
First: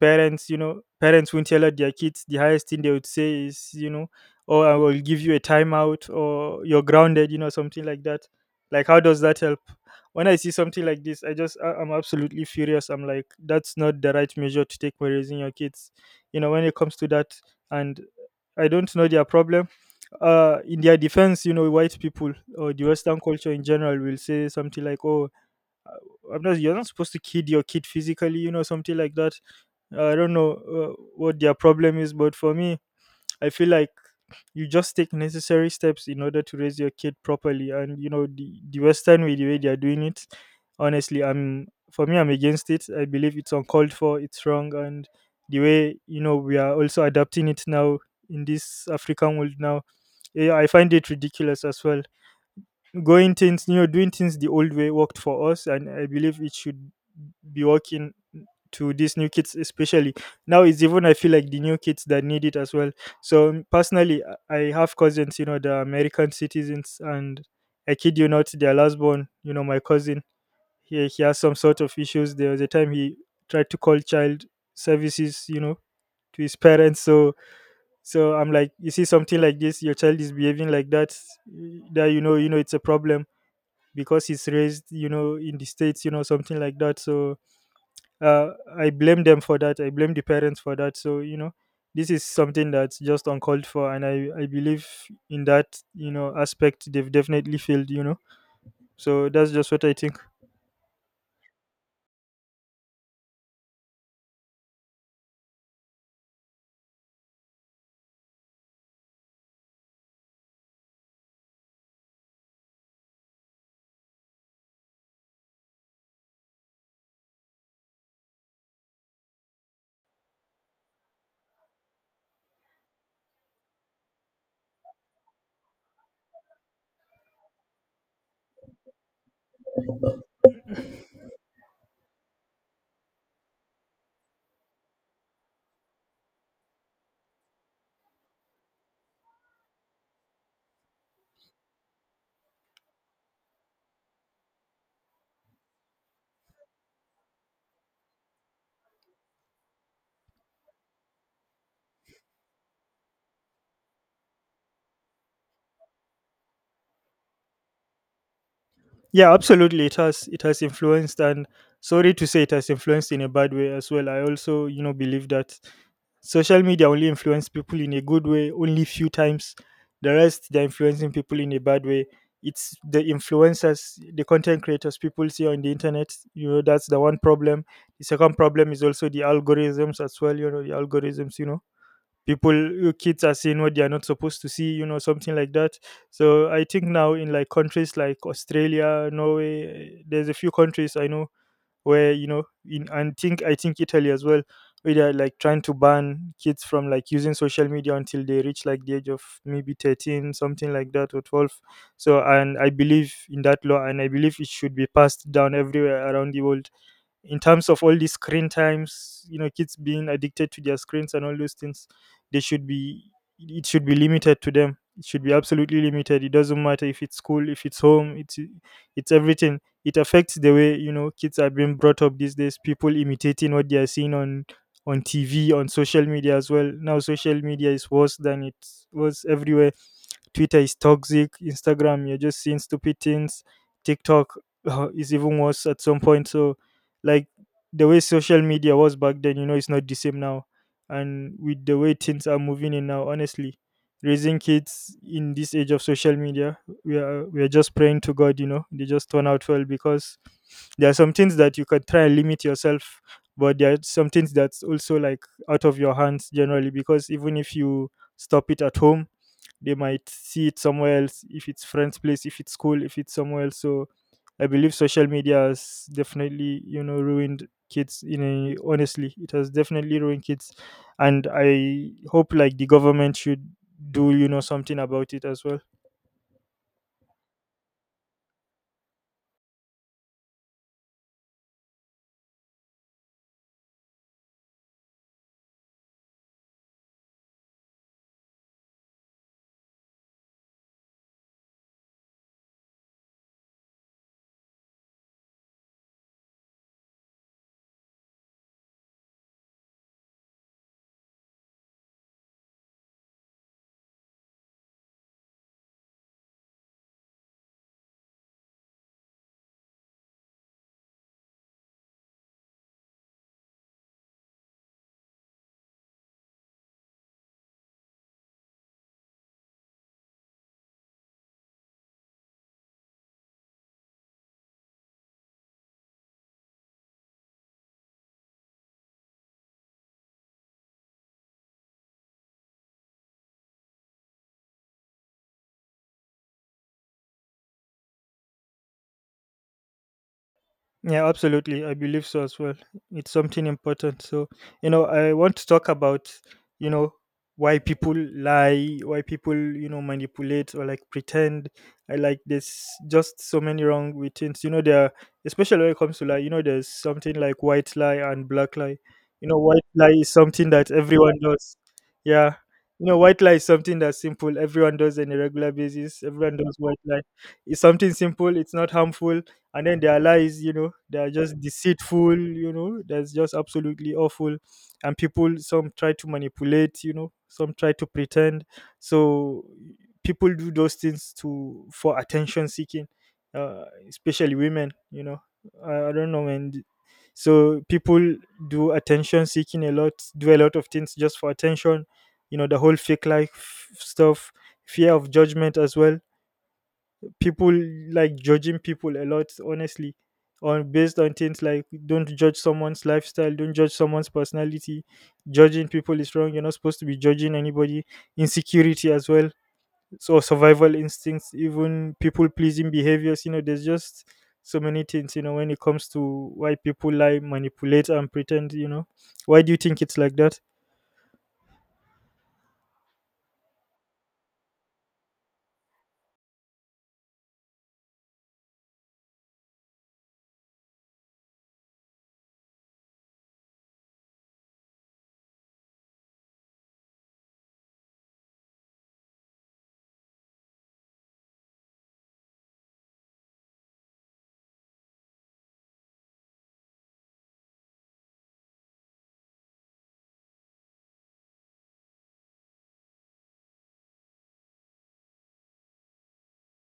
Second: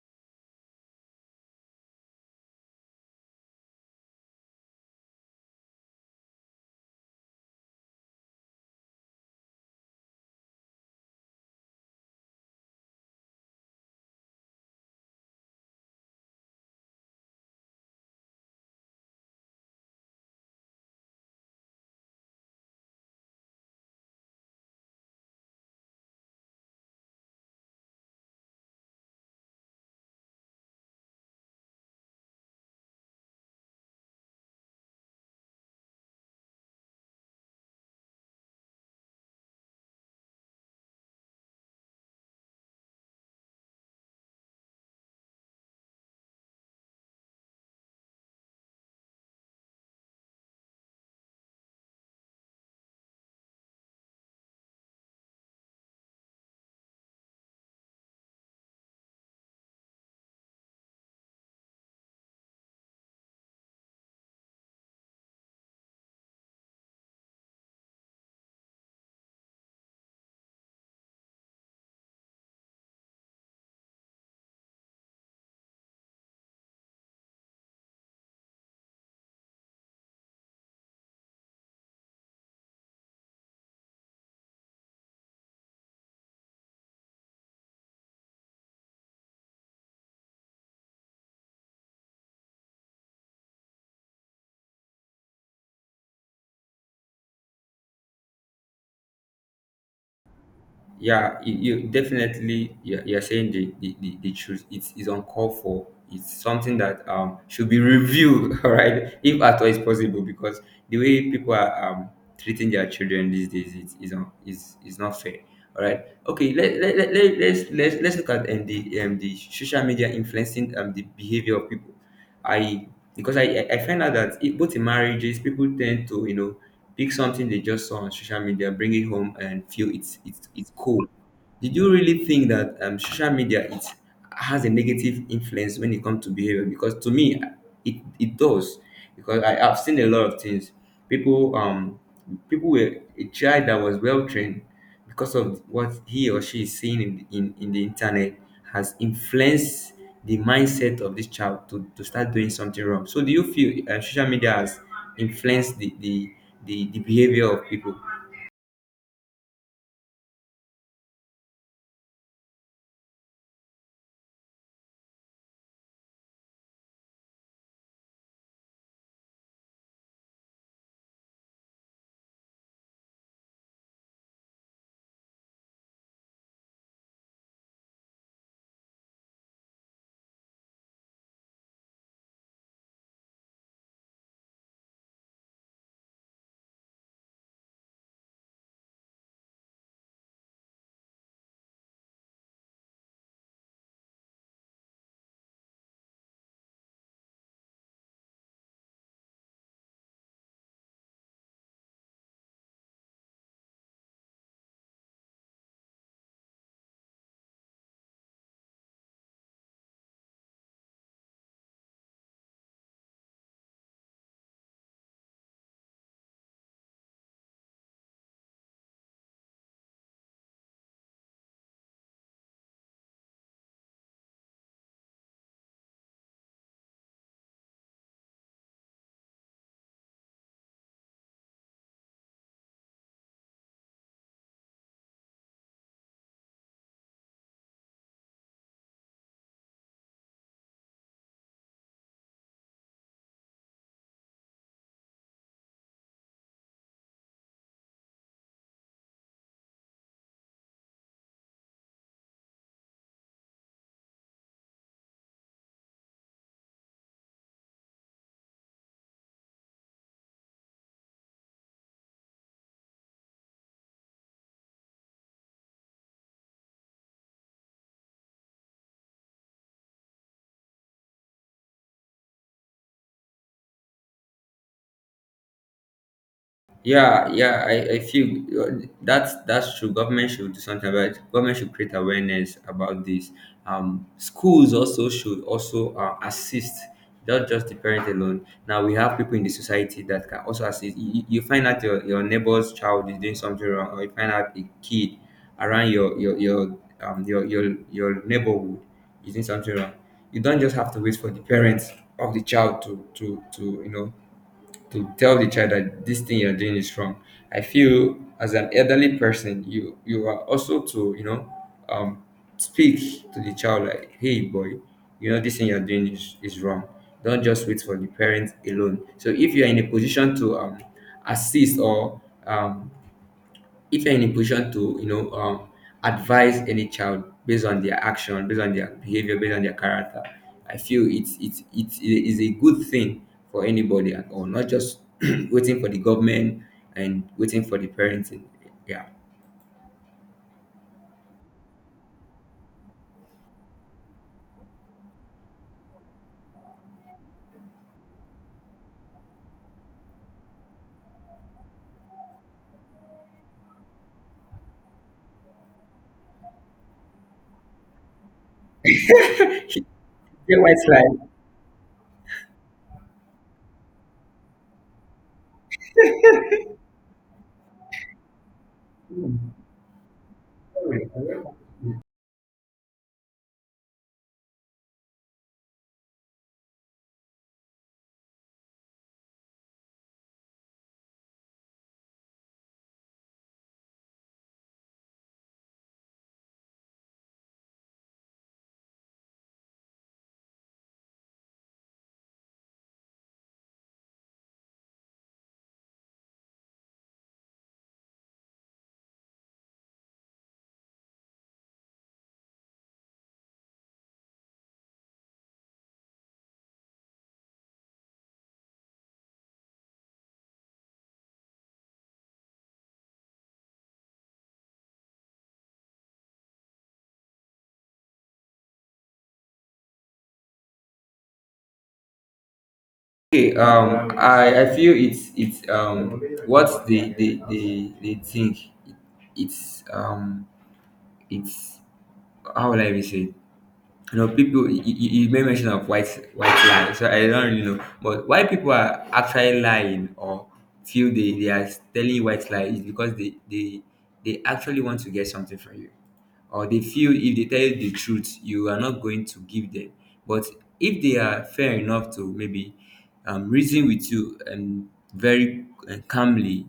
S1: parents, parents won't yell at their kids. The highest thing they would say is, oh, I will give you a timeout, or you're grounded. Something like that. Like, how does that help? When I see something like this, I just I'm absolutely furious. I'm like, that's not the right measure to take when raising your kids. When it comes to that. And I don't know their problem. In their defense, white people or the Western culture in general will say something like, oh, I'm not you're not supposed to kid your kid physically. Something like that. I don't know what their problem is, but for me, I feel like you just take necessary steps in order to raise your kid properly. And the Western way, the way they are doing it, honestly, I'm for me, I'm against it. I believe it's uncalled for, it's wrong, and the way, we are also adapting it now in this African world now. Yeah, I find it ridiculous as well. Going things, doing things the old way worked for us, and I believe it should be working to these new kids especially. Now, it's even, I feel like, the new kids that need it as well. So, personally, I have cousins, the American citizens. And I kid you not, their last born, my cousin, he has some sort of issues. There was a time he tried to call child services, to his parents. So I'm like, you see something like this, your child is behaving like that, that, it's a problem, because he's raised, in the States. Something like that. So, uh, I blame them for that. I blame the parents for that. So, this is something that's just uncalled for, and I believe in that, aspect, they've definitely failed. So that's just what I think.
S2: Yeah, you definitely you're saying the truth. It's uncalled for. It's something that should be reviewed, all right, if at all it's possible. Because the way people are treating their children these days is is not fair. All right, okay, let's look at the social media influencing the behavior of people. I because I find out that, it, both in marriages, people tend to, you know, pick something they just saw on social media, bring it home, and feel it's cool. Did you really think that, social media, it has a negative influence when it comes to behavior? Because to me, it does. Because I have seen a lot of things. People um People were a child that was well trained, because of what he or she is seeing in, in the internet, has influenced the mindset of this child to start doing something wrong. So, do you feel social media has influenced the behavior of people?
S1: Yeah, absolutely. It has influenced, and sorry to say, it has influenced in a bad way as well. I also, believe that social media only influence people in a good way only few times. The rest, they're influencing people in a bad way. It's the influencers, the content creators people see on the internet. That's the one problem. The second problem is also the algorithms as well. The algorithms. People, kids are seeing what they are not supposed to see. Something like that. So I think now in, like, countries like Australia, Norway, there's a few countries I know where, you know in and think, I think Italy as well, where they're like trying to ban kids from like using social media until they reach like the age of maybe 13, something like that, or 12. So, and I believe in that law, and I believe it should be passed down everywhere around the world. In terms of all these screen times, kids being addicted to their screens and all those things, they should be, it should be limited to them. It should be absolutely limited. It doesn't matter if it's school, if it's home, it's everything. It affects the way, kids are being brought up these days, people imitating what they are seeing on TV, on social media as well. Now, social media is worse than it was everywhere. Twitter is toxic. Instagram, you're just seeing stupid things. TikTok, is even worse at some point. So, like, the way social media was back then, it's not the same now. And with the way things are moving in now, honestly, raising kids in this age of social media, we are just praying to God. They just turn out well, because there are some things that you can try and limit yourself, but there are some things that's also, like, out of your hands generally, because even if you stop it at home, they might see it somewhere else, if it's friend's place, if it's school, if it's somewhere else. So I believe social media has definitely, ruined kids in a, honestly, it has definitely ruined kids. And I hope like the government should do, something about it as well.
S2: Yeah, yeah, I feel that's true. Government should do something about it. Government should create awareness about this. Schools also should also assist, not just the parent alone. Now we have people in the society that can also assist. You find out your neighbor's child is doing something wrong, or you find out a kid around your neighborhood is doing something wrong. You don't just have to wait for the parents of the child to you know, to tell the child that this thing you're doing is wrong. I feel as an elderly person, you are also to, you know, um, speak to the child like, hey boy, you know, this thing you're doing is wrong. Don't just wait for the parents alone. So if you're in a position to assist, or um, if you're in a position to, you know, advise any child based on their action, based on their behavior, based on their character, I feel it is a good thing for anybody at all, not just waiting for the government and waiting for the parenting. Yeah.
S1: Yeah, absolutely. I believe so as well. It's something important. So, I want to talk about, you know, why people lie, why people, manipulate or like pretend. I, like, there's just so many wrong with things. There, especially when it comes to lie, there's something like white lie and black lie. White lie is something
S2: Yeah,
S1: that
S2: white lie.
S1: everyone does. Yeah. White lie is something that's simple. Everyone does on a regular basis. Everyone does white lie. It's something simple. It's not harmful. And then their lies, they are just deceitful. That's just absolutely awful. And people, some try to manipulate, some try to pretend. So people do those things to, for attention seeking, especially women. I don't know, man. So people do attention seeking a lot, do a lot of things just for attention. The whole fake life stuff, fear of judgment as well. People, like, judging people a lot, honestly, on based on things like, don't judge someone's lifestyle, don't judge someone's personality. Judging people is wrong. You're not supposed to be judging anybody. Insecurity as well. So, survival instincts, even people pleasing behaviors, there's just so many things when it comes to why people lie, manipulate, and pretend. Why do you think it's like that?
S2: Okay, I feel it's what they think. It's um it's How will I even say it? You know, people, you made mention of white lie. So I don't really know, but why people are actually lying, or feel they are telling white lie, is because they actually want to get something from you, or they feel if they tell you the truth, you are not going to give them. But if they are fair enough to maybe reason with you, and very calmly,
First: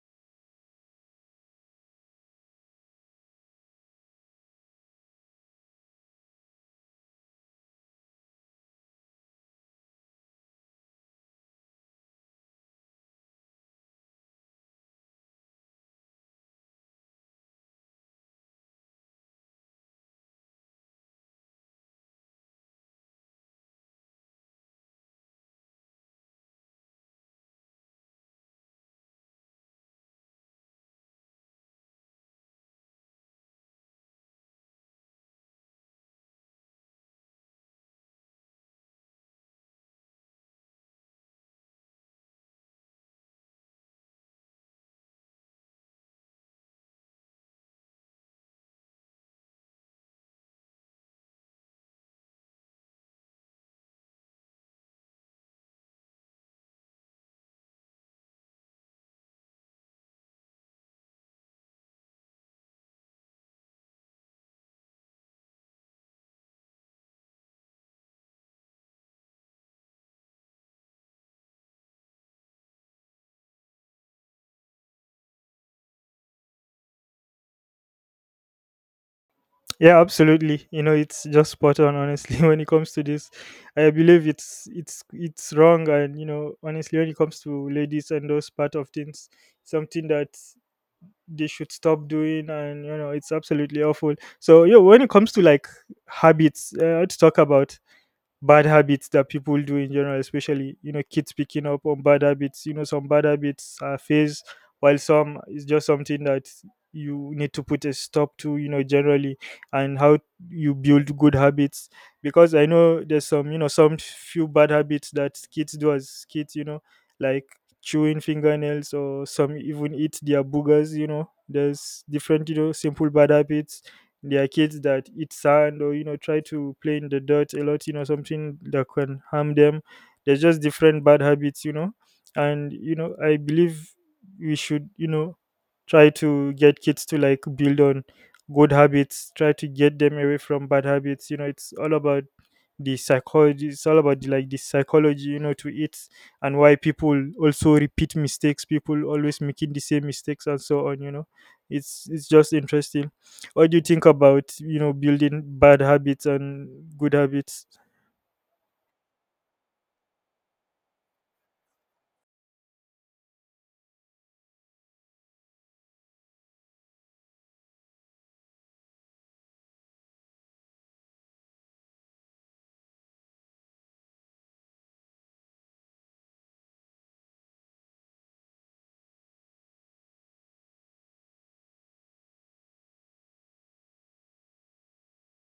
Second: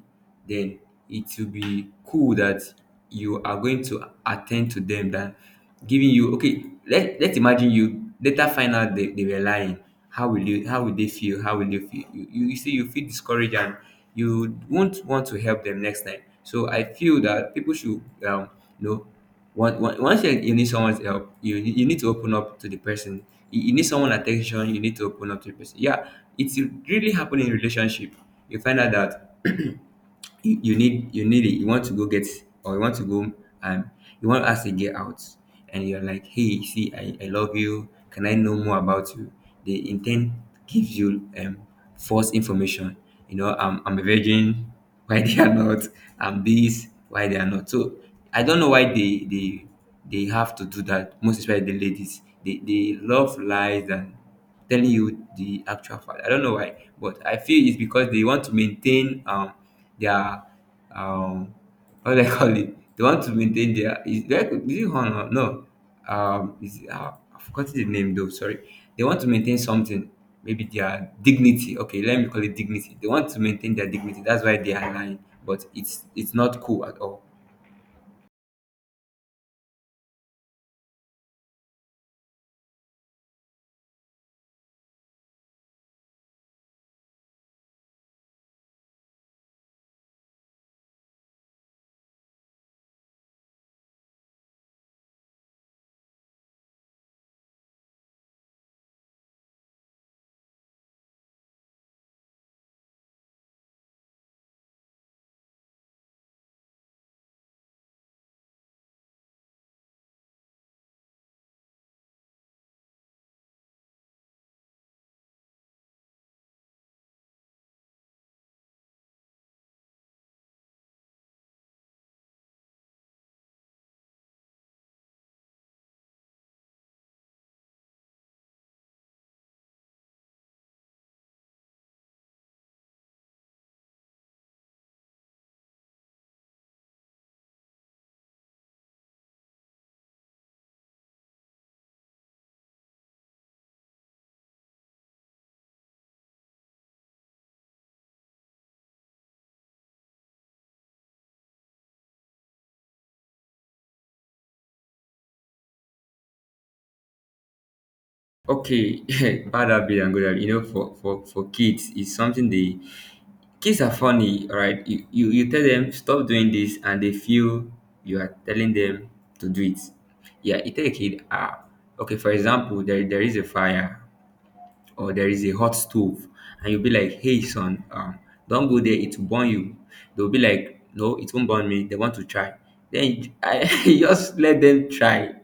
S2: then it will be cool that you are going to attend to them. That giving you, okay, let's imagine you later find out they were lying. How will you, how will they feel, how will you feel? You see, you feel discouraged and you won't want to help them next time. So I feel that people should, um you know, once you need someone's help, you need to open up to the person. You need someone attention, you need to open up to the person. Yeah. It's really happening in relationship. You find out that you need it. You want to go get, or you want to go, and you want to ask a girl out, and you're like, hey see, I love you, can I know more about you? The intent gives you false information. You know, I'm a virgin. Why they are not, I'm this, why they are not. So I don't know why they have to do that. Most especially the ladies, they love lies and telling you the actual fact. I don't know why, but I feel it's because they want to maintain their, um what do I call it? They want to maintain their, is that, is it honor? No, is I forgot the name though. Sorry, they want to maintain something. Maybe their dignity. Okay, let me call it dignity. They want to maintain their dignity. That's why they are lying. But it's not cool at all.
S1: Yeah, absolutely. It's just spot on, honestly, when it comes to this. I believe it's wrong, and honestly, when it comes to ladies and those part of things, something that they should stop doing, and it's absolutely awful. So yeah, when it comes to like habits, let's talk about bad habits that people do in general, especially kids picking up on bad habits. Some bad habits are phase, while some is just something that you need to put a stop to. Generally, and how you build good habits. Because I know there's some, some few bad habits that kids do as kids. Like chewing fingernails, or some even eat their boogers. There's different, simple bad habits. There are kids that eat sand, or, try to play in the dirt a lot, something that can harm them. There's just different bad habits. And, I believe we should, try to get kids to like build on good habits, try to get them away from bad habits. It's all about the psychology, it's all about the, like, the psychology, to it. And why people also repeat mistakes, people always making the same mistakes, and so on, it's just interesting. What do you think about, building bad habits and good habits?
S2: Okay, bad habit and good habit. You know, for kids, it's something they, kids are funny, alright. You tell them stop doing this and they feel you are telling them to do it. Yeah, you tell a kid, ah, okay, for example, there is a fire, or there is a hot stove, and you'll be like, hey son, don't go there, it will burn you. They'll be like, no, it won't burn me, they want to try. Then I you just let them try.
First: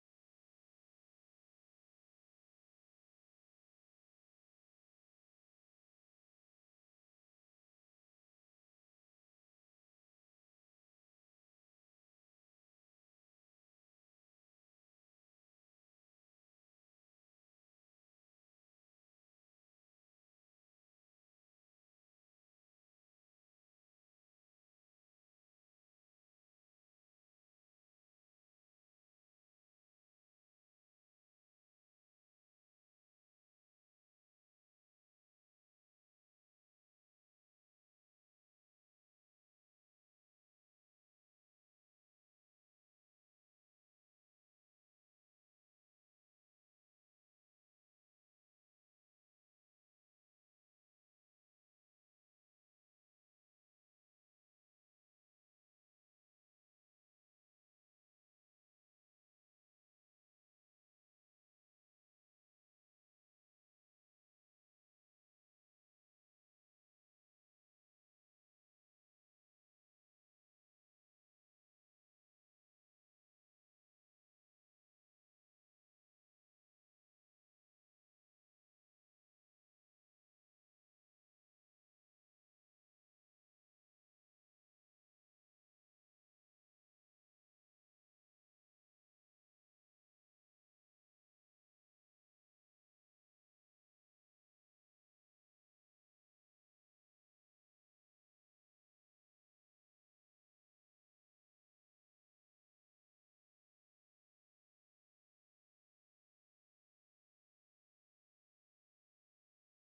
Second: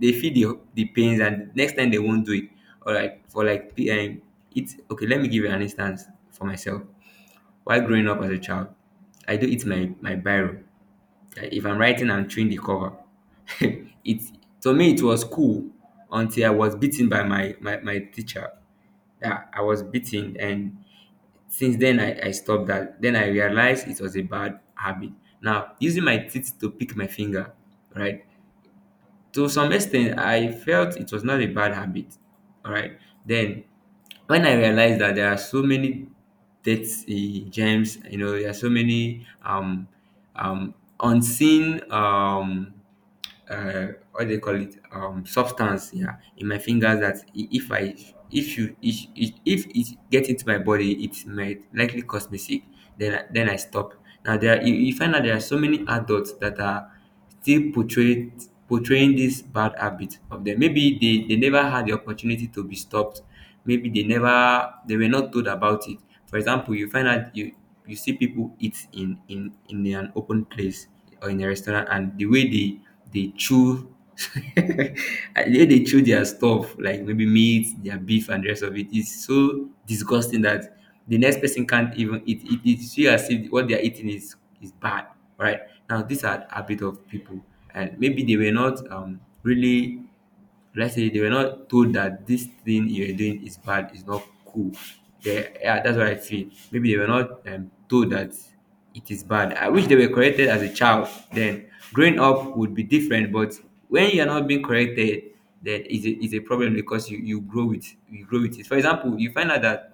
S2: They feel the pains, and next time they won't do it. Alright, for like it's okay, let me give you an instance. For myself, while growing up as a child, I do eat my biro. Like, if I'm writing, I'm chewing the cover. It, to me it was cool, until I was beaten by my teacher. Yeah, I was beaten, and since then I stopped that. Then I realized it was a bad habit. Now using my teeth to pick my finger, right? To some extent I felt it was not a bad habit. All right, then when I realized that there are so many dirty gems, you know, there are so many um unseen, what they call it, substance, yeah, in my fingers, that if I if you if it get into my body, it might likely cause me sick, then then I stop. Now there are, you find out there are so many adults that are still portrayed portraying this bad habit of them. Maybe they never had the opportunity to be stopped, maybe they were not told about it. For example, you find out you see people eat in an open place or in a restaurant, and the way they chew, the way they chew their stuff, like maybe meat, their beef and the rest of it, is so disgusting that the next person can't even eat it. It's feel as if what they're eating is bad, right? Now these are a bit of people, and maybe they were not really, let's say they were not told that this thing you're doing is bad, is not cool. They, yeah, that's what I feel. Maybe they were not, told that it is bad. I wish they were corrected as a child. Then growing up would be different. But when you are not being corrected, then is a problem, because you grow with, you grow with it. For example, you find out that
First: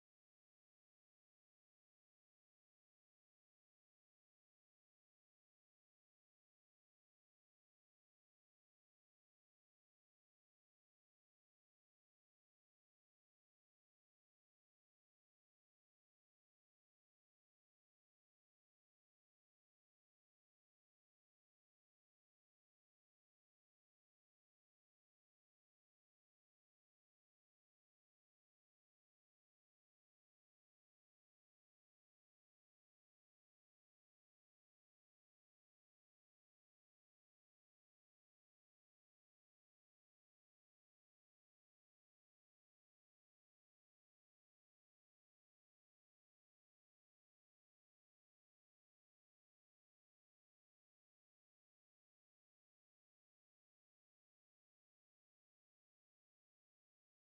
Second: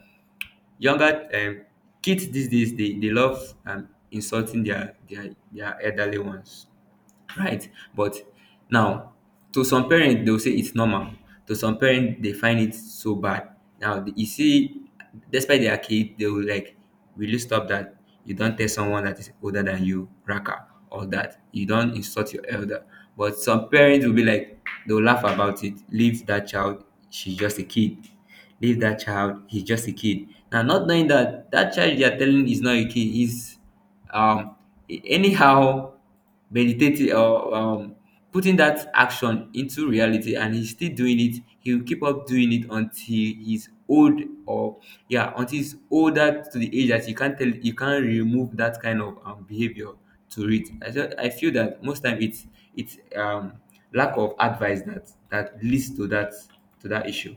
S2: younger kids these days, they love insulting their elderly ones. Right. But now, to some parents, they'll say it's normal. To some parents, they find it so bad. Now, you see, despite their kid, they will like, will you stop that? You don't tell someone that is older than you, raka, or that. You don't insult your elder. But some parents will be like, they'll laugh about it. Leave that child. She's just a kid. Leave that child. He's just a kid. Now, not knowing that that child you're telling is not a kid, is um anyhow meditating or putting that action into reality, and he's still doing it. He will keep up doing it until he's old, or yeah, until he's older, to the age that you can't tell, you can't remove that kind of behavior to it. I just I feel that most time it's it's lack of advice that leads to that issue.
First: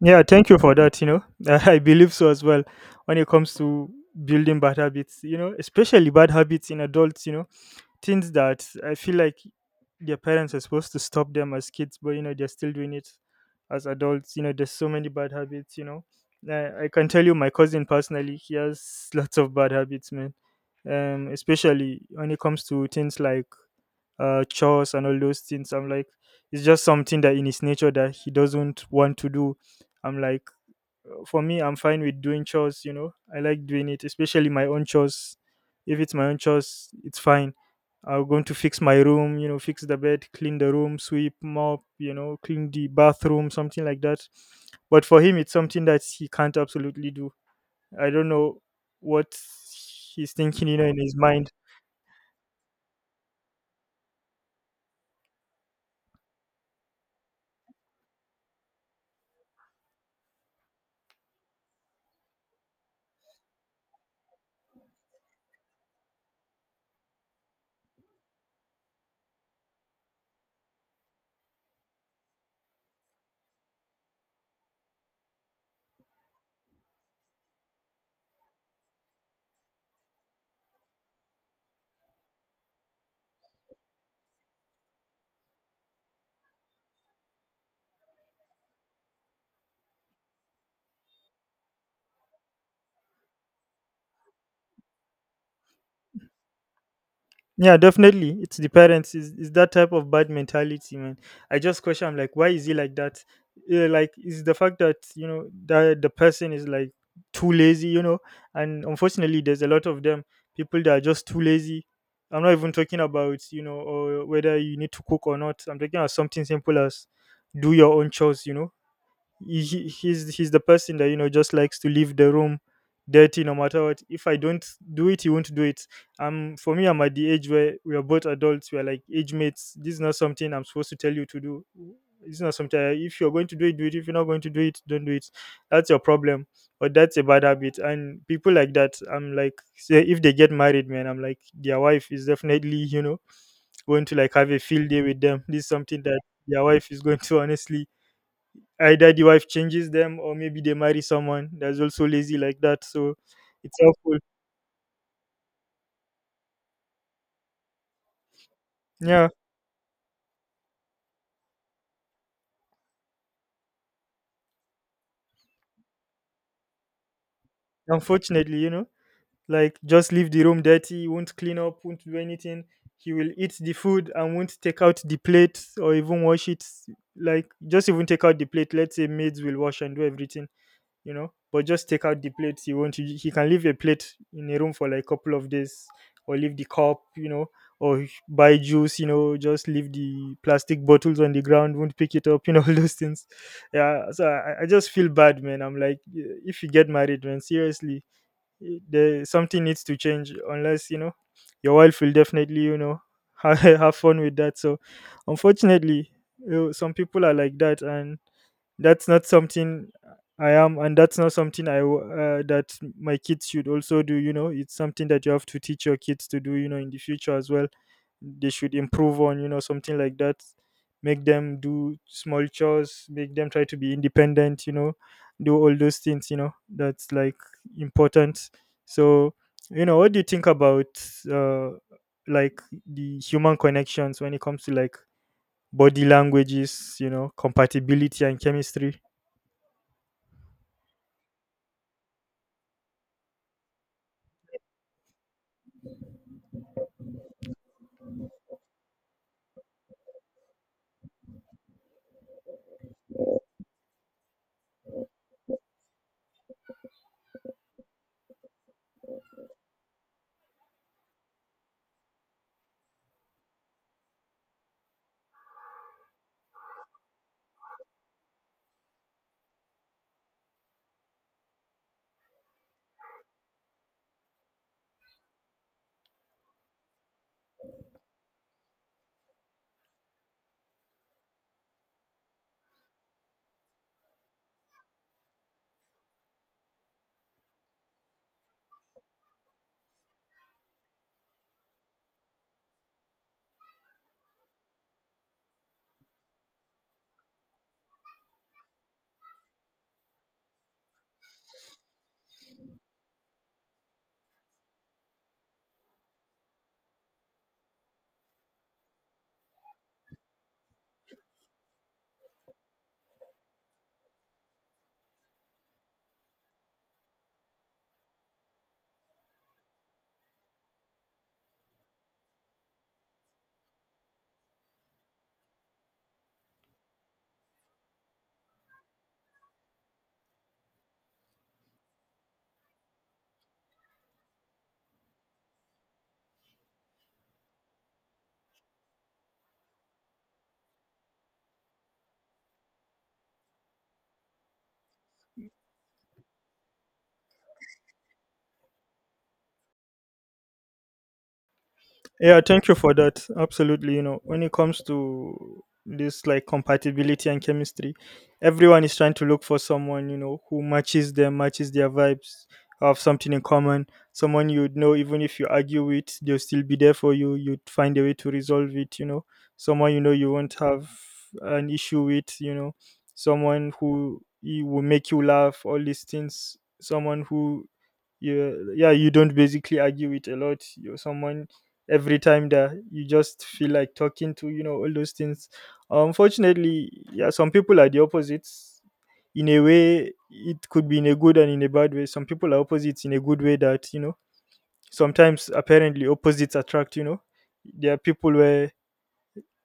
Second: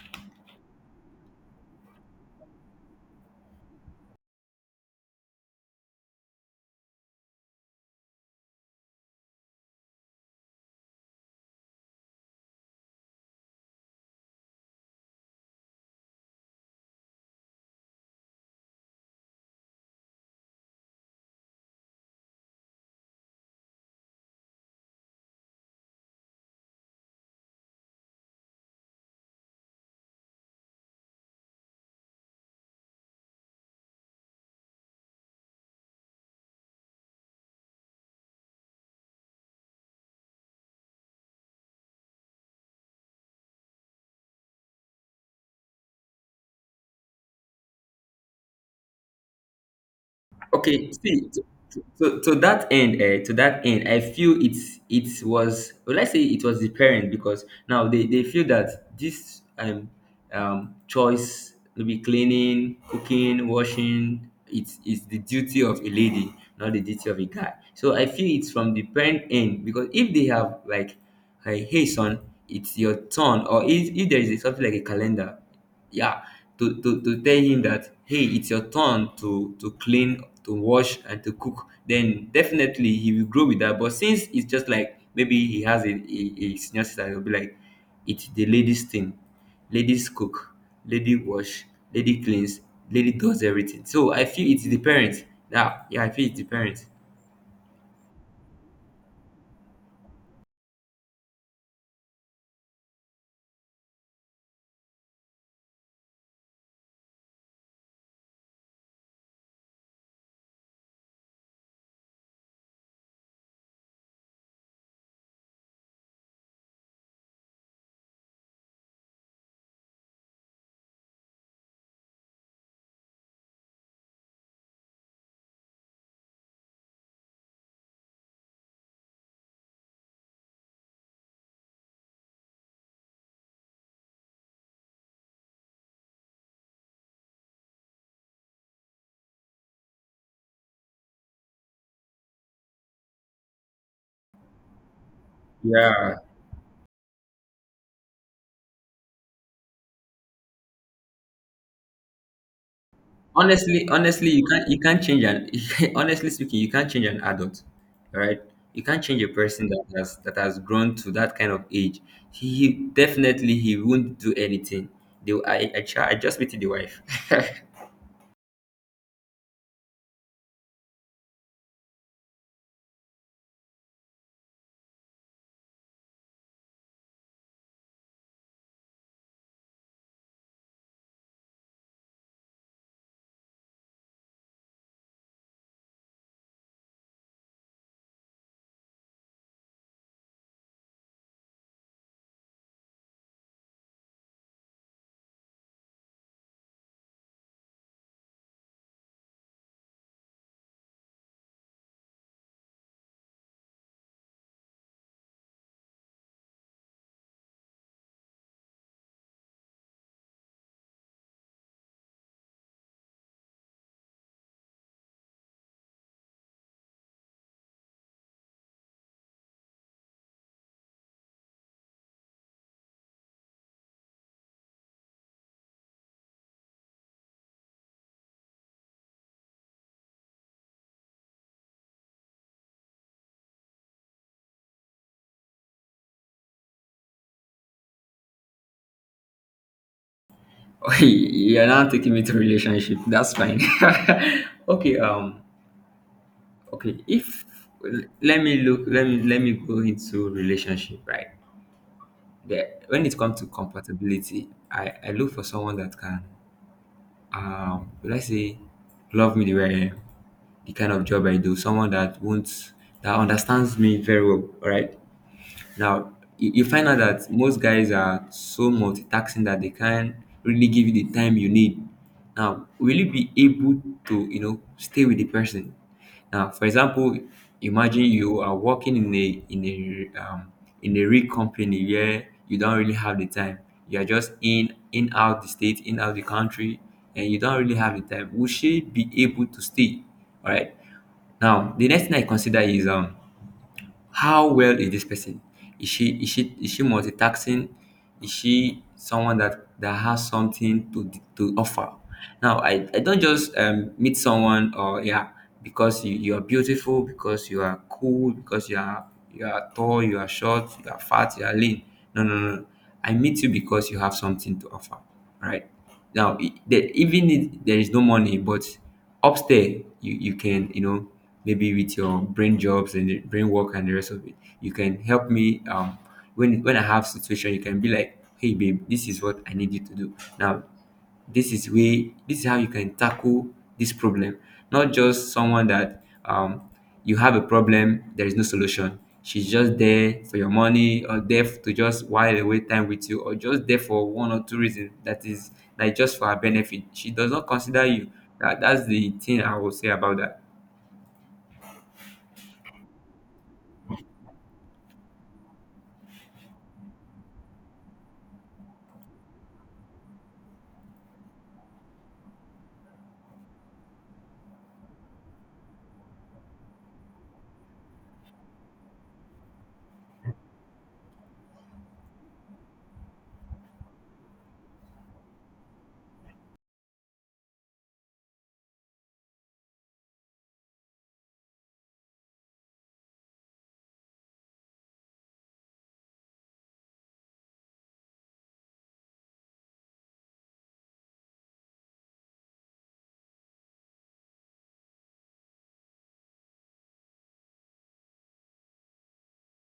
S1: Yeah, thank you for that. I believe so as well. When it comes to building bad habits, especially bad habits in adults, things that I feel like their parents are supposed to stop them as kids, but they're still doing it as adults. There's so many bad habits. I can tell you, my cousin personally, he has lots of bad habits, man. Especially when it comes to things like, chores and all those things. I'm like, it's just something that in his nature that he doesn't want to do. I'm like, for me, I'm fine with doing chores. You know, I like doing it, especially my own chores. If it's my own chores, it's fine. I'm going to fix my room. You know, fix the bed, clean the room, sweep, mop. You know, clean the bathroom, something like that. But for him, it's something that he can't absolutely do. I don't know what he's thinking, you know,
S2: Okay,
S1: in his
S2: see,
S1: mind.
S2: to that end, I feel it's, it was, well, let's say it was the parent, because now they feel that this choice, maybe cleaning, cooking, washing, it's the duty of a lady, not the duty of a guy. So I feel it's from the parent end, because if they have like, hey, hey son, it's your turn, or if there is something like a calendar, yeah, to tell him that hey, it's your turn to clean, to wash, and to cook, then definitely he will grow with that. But since it's just like maybe he has a senior sister, he'll be like, it's the ladies thing, ladies cook, lady wash, lady cleans, lady does everything. So I feel it's the parents. Yeah, I feel it's the parents.
S1: Yeah, definitely. It's the parents. Is that type of bad mentality, man? I just question. I'm like, why is he like that? Is the fact that you know that the person is like too lazy, you know? And unfortunately, there's a lot of them people that are just too lazy. I'm not even talking about, you know, or whether you need to cook or not. I'm talking about something simple as do your own chores. He's the person that, you know, just likes to leave the room dirty. No matter what, if I don't do it, he won't do it. For me, I'm at the age where we are both adults, we are like age mates. This is not something I'm supposed to tell you to do. It's not something if you're going to do it, do it. If you're not going to do it, don't do it. That's your problem. But that's a bad habit, and people like that, I'm like, say if they get married, man, I'm like, their wife is definitely, you know, going to like have a field day with them. This is something
S2: Yeah,
S1: that their wife is going to honestly either the wife changes them, or maybe they marry someone that's also lazy like that. So it's
S2: honestly
S1: helpful.
S2: honestly you can't change an— honestly speaking, you can't change an adult, all right? You can't change
S1: Yeah,
S2: a person that has grown to that kind of age. He definitely, he won't do anything. They will— try— I just meet the wife.
S1: unfortunately, you know, like just leave the room dirty, he won't clean up, won't do anything. He will eat the food and won't take out the plate or even wash it. Like, just even take out the plate. Let's say maids will wash and do everything. You know, but just take out the plates, you want to, he can leave a plate in a room for like a couple of days, or leave the cup, you know, or buy juice, you know, just leave the plastic bottles on the ground, won't pick it up, you know, all those things. Yeah, so I just feel bad, man. I'm like, if you get married, man, seriously, there something needs to change unless, you know, your wife will definitely, you know, have fun with that. So unfortunately, you know, some people are like that, and that's not something I am, and that's not something that my kids should also do. You know, it's something that you have to teach your kids to do, you know, in the future as well. They should improve on, you know, something like that. Make them do small chores, make them try to be independent, you know, do all those things. You know, that's like important. So, you know, what do you think about uh like the human connections when it comes to like body languages, you know, compatibility and chemistry?
S2: You're not taking me to relationship, that's fine. Okay, okay, if— let me look, let me go into relationship, right? There, when it comes to compatibility, I look for someone that can, would I say, love me the way I am, the kind of job I do, someone that won't— that understands me very well, all right? Now, you find out that most guys are so multitasking that they can't really give you the time you need. Now, will you be able to, you know, stay with the person? Now, for example, imagine you are working in a— in a real company where you don't really have the time. You are just in— in, out the state, in, out the country, and you don't really have the time. Will she be able to stay? All right. Now, the next thing I consider is, how well is this person? Is she— is she multitasking? Is she someone that has something to offer? Now I don't just meet someone, or yeah, because you are beautiful, because you are cool, because you are tall, you are short, you are fat, you are lean. No, no, no, no. I meet you because you have something to offer, right? Now, I- the, even if there is no money, but upstairs, you— you can, you know, maybe with your brain jobs and the brain work and the rest of it, you can help me, when I have situation, you can be like, hey babe, this is what I need you to do now, this is way— this is how you can tackle this problem. Not just someone that you have a problem, there is no solution. She's just there for your money, or there to just while away time with you, or just there for one or two reasons that is like just for her benefit. She does not consider you. That's the thing I will say about that.
S1: Yeah, thank you for that. Absolutely. You know, when it comes to this like compatibility and chemistry, everyone is trying to look for someone, you know, who matches them, matches their vibes, have something in common, someone you'd know even if you argue with, they'll still be there for you. You'd find a way to resolve it, you know, someone you know you won't have an issue with, you know, someone who will make you laugh, all these things, someone who, yeah, yeah, you don't basically argue with a lot. You're someone every time that you just feel like talking to, you know, all those things. Unfortunately, yeah, some people are the opposites. In a way, it could be in a good and in a bad way. Some people are opposites in a good way, that, you know, sometimes apparently opposites attract, you know. There are people where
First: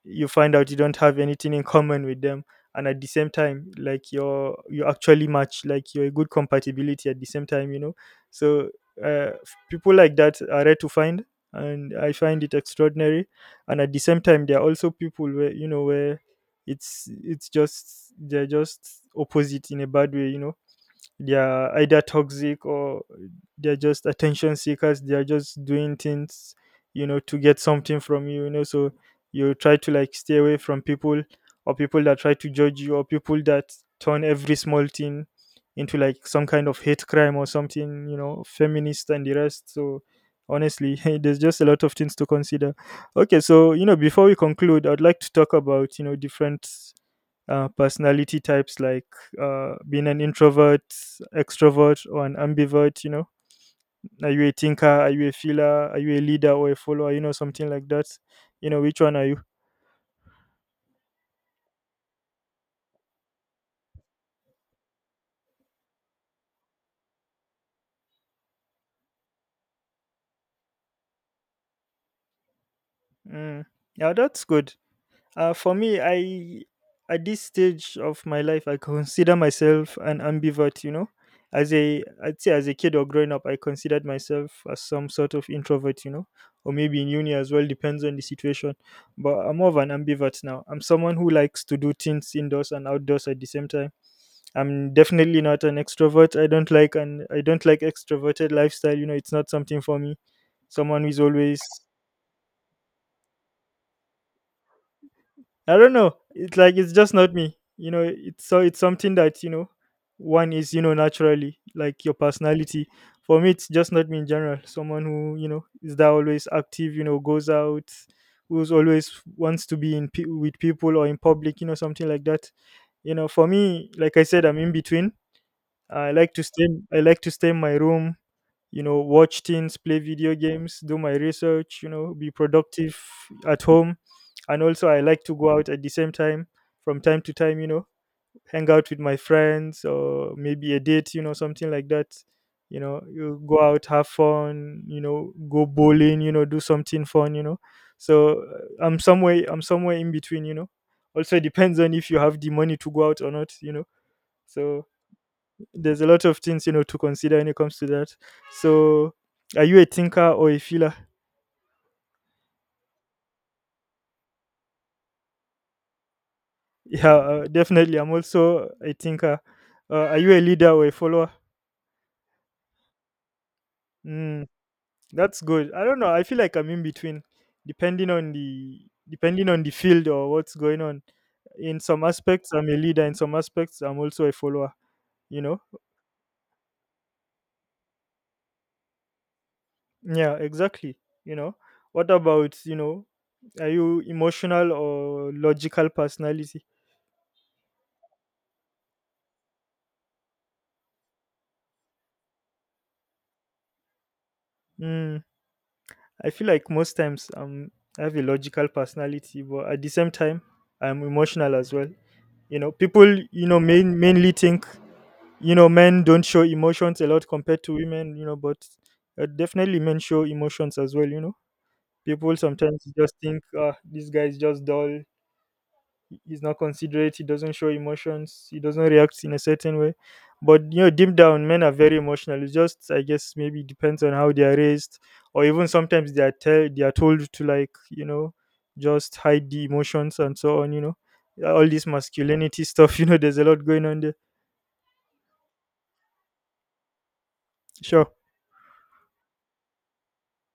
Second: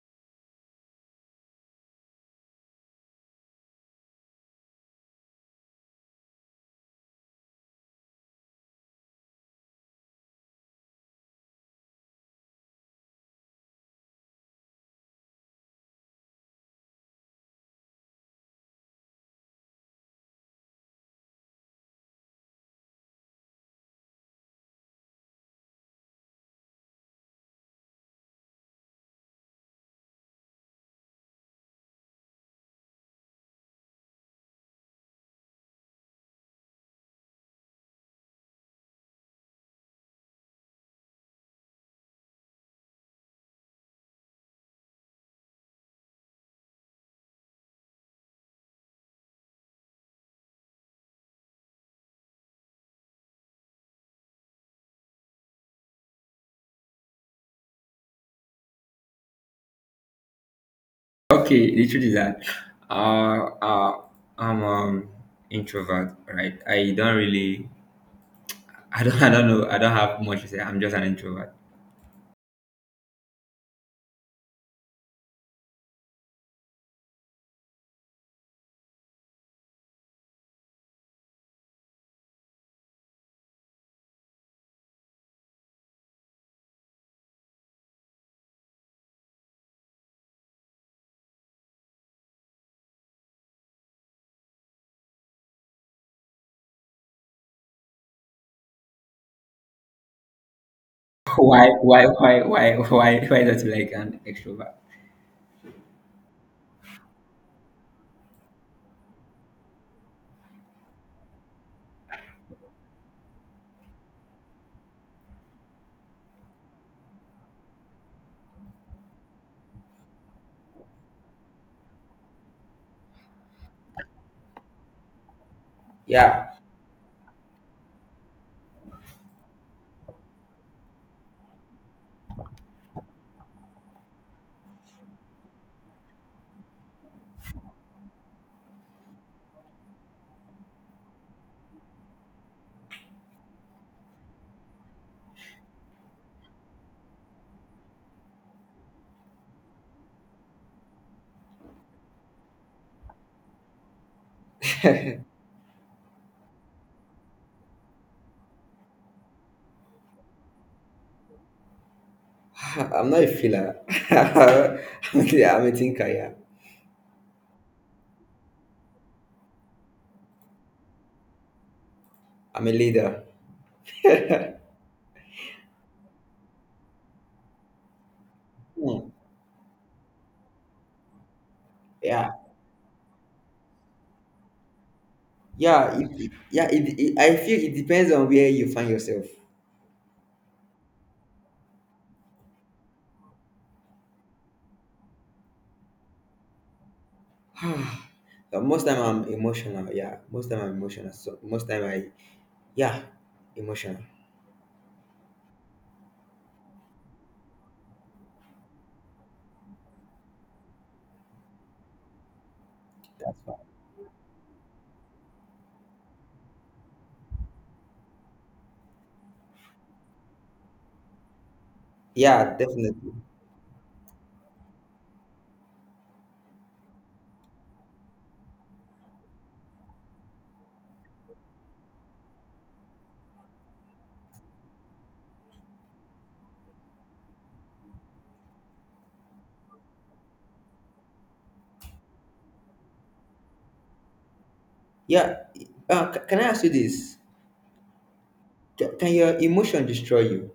S1: you find out you don't have anything in common with them, and at the same time, like, you're, you actually match, like, you're a good compatibility at the same time, you know. So people like that are rare to find, and I find it extraordinary. And at the same time, there are also people where, you know, where it's just they're just opposite in a bad way, you know. They're either toxic, or they're just attention seekers, they're just doing things, you know, to get something from you, you know. So you try to like stay away from people, or people that try to judge you, or people that turn every small thing into like some kind of hate crime or something, you know, feminist and the rest. So honestly there's just a lot of things to consider. Okay, so, you know, before we conclude, I'd like to talk about, you know, different personality types, like being an introvert, extrovert, or an ambivert. You know, are you a thinker? Are you a feeler? Are you a leader or a follower? You know, something like that. You know, which one are you?
S2: Okay, the truth is that uh, uh, I'm introvert, right? I don't really, I don't, I don't know, I don't have much to say. I'm just an introvert.
S1: Mm. Yeah, that's good. For me, I at this stage of my life, I consider myself an ambivert. You know, as a I'd say as a kid or growing up, I considered myself as some sort of introvert. You know, or maybe in uni as well, depends on the situation. But I'm more of an ambivert now. I'm someone who likes to do things indoors and outdoors at the same time. I'm definitely not an extrovert. I don't like extroverted lifestyle. You know, it's not something for me. Someone who is always.
S2: Why, why not like an extrovert?
S1: I don't know. It's like, it's just not me. You know, it's something that, you know, one is, you know, naturally like your personality. For me, it's just not me in general. Someone who, you know, is that always active. You know, goes out, who's always wants to be with people or in public. You know, something like that. You know, for me, like I said, I'm in between. I like to
S2: Yeah,
S1: stay. I like to stay in my room, you know, watch things, play video games, do my research, you know, be productive at home. And also, I like to go out at the same time from time to time, you know, hang out with my friends or maybe a date, you know, something like that. You know, you go out, have fun, you know, go bowling, you know, do something fun, you know. So I'm somewhere in between, you know. Also depends on if you have the money to go out or not, you know. So there's a lot of things, you know, to consider when it comes to that. So, are you a thinker or a feeler?
S2: I'm not a filler. I'm I'm a thinker. Yeah,
S1: Yeah, definitely. I'm also a thinker. Are you a leader or a follower?
S2: I'm a leader.
S1: Mm, that's good. I don't know. I feel like I'm in between, depending
S2: Hmm.
S1: on the field or what's going on. In some
S2: Yeah,
S1: aspects, I'm a leader. In some aspects, I'm also a follower. You know.
S2: yeah. It, I feel it depends on where you find yourself.
S1: Yeah, exactly. You know, what about, you know, are you emotional or logical personality?
S2: Most time I'm emotional. Yeah, most time I'm emotional. So most time I, yeah, emotional.
S1: Mm, I feel like most times I have a logical personality, but at the same time, I'm emotional as well. You know, people,
S2: That's
S1: you
S2: fine.
S1: know, mainly think, you know, men don't show emotions a lot compared to women, you know, but definitely men show emotions as well, you know. People
S2: Yeah,
S1: sometimes
S2: definitely.
S1: just think, ah, this guy is just dull, he's not considerate, he doesn't show emotions, he doesn't react in a certain way. But you know, deep down, men are very emotional. It's just, I guess maybe depends on how they are raised, or even sometimes they are told to, like, you know, just hide the emotions and so on, you know. Yeah, all this masculinity stuff you know there's a lot going on there.
S2: Yeah. C- can I ask you this?
S1: Sure.
S2: C- can your emotion destroy you?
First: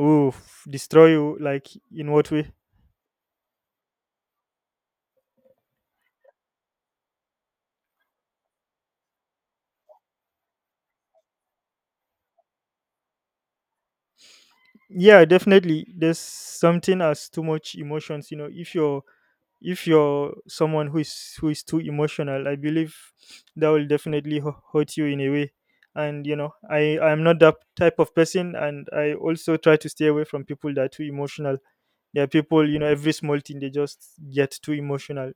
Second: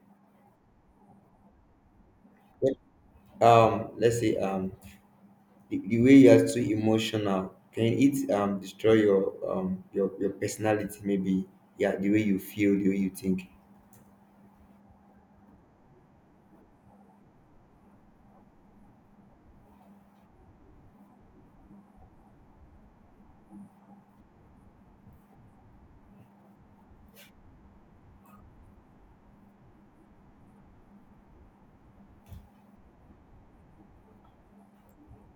S1: Oof, destroy you, like, in what way?
S2: Let's say the way you are too emotional, can it destroy your your personality, maybe, yeah, the way you feel, the way you think?
S1: Yeah, definitely there's something as too much emotions, you know. If you're someone who is too emotional, I believe that will definitely hurt you in a way. And you know, I'm not that type of person, and I also try to stay away from people that are too emotional. There are people, you know, every small thing they just get too emotional.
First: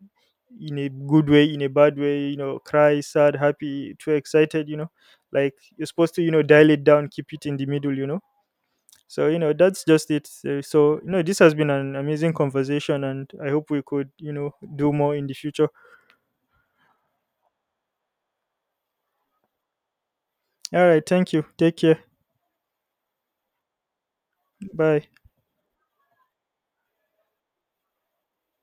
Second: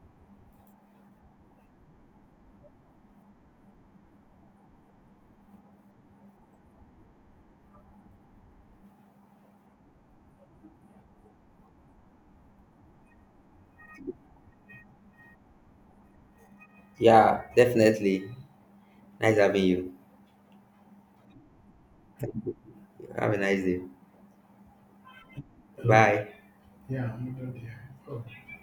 S1: In a good way, in a bad way, you know, cry, sad, happy, too excited, you know. Like, you're supposed to, you know, dial it down, keep it in the middle, you know. So, you know, that's just it. So, you know, this has been an amazing conversation, and I hope we could, you know, do more in the future.
S2: Yeah, definitely. Nice having you.
S1: All right, thank you. Take care.
S2: Have a nice day.
S1: Bye.
S2: Yeah, bye.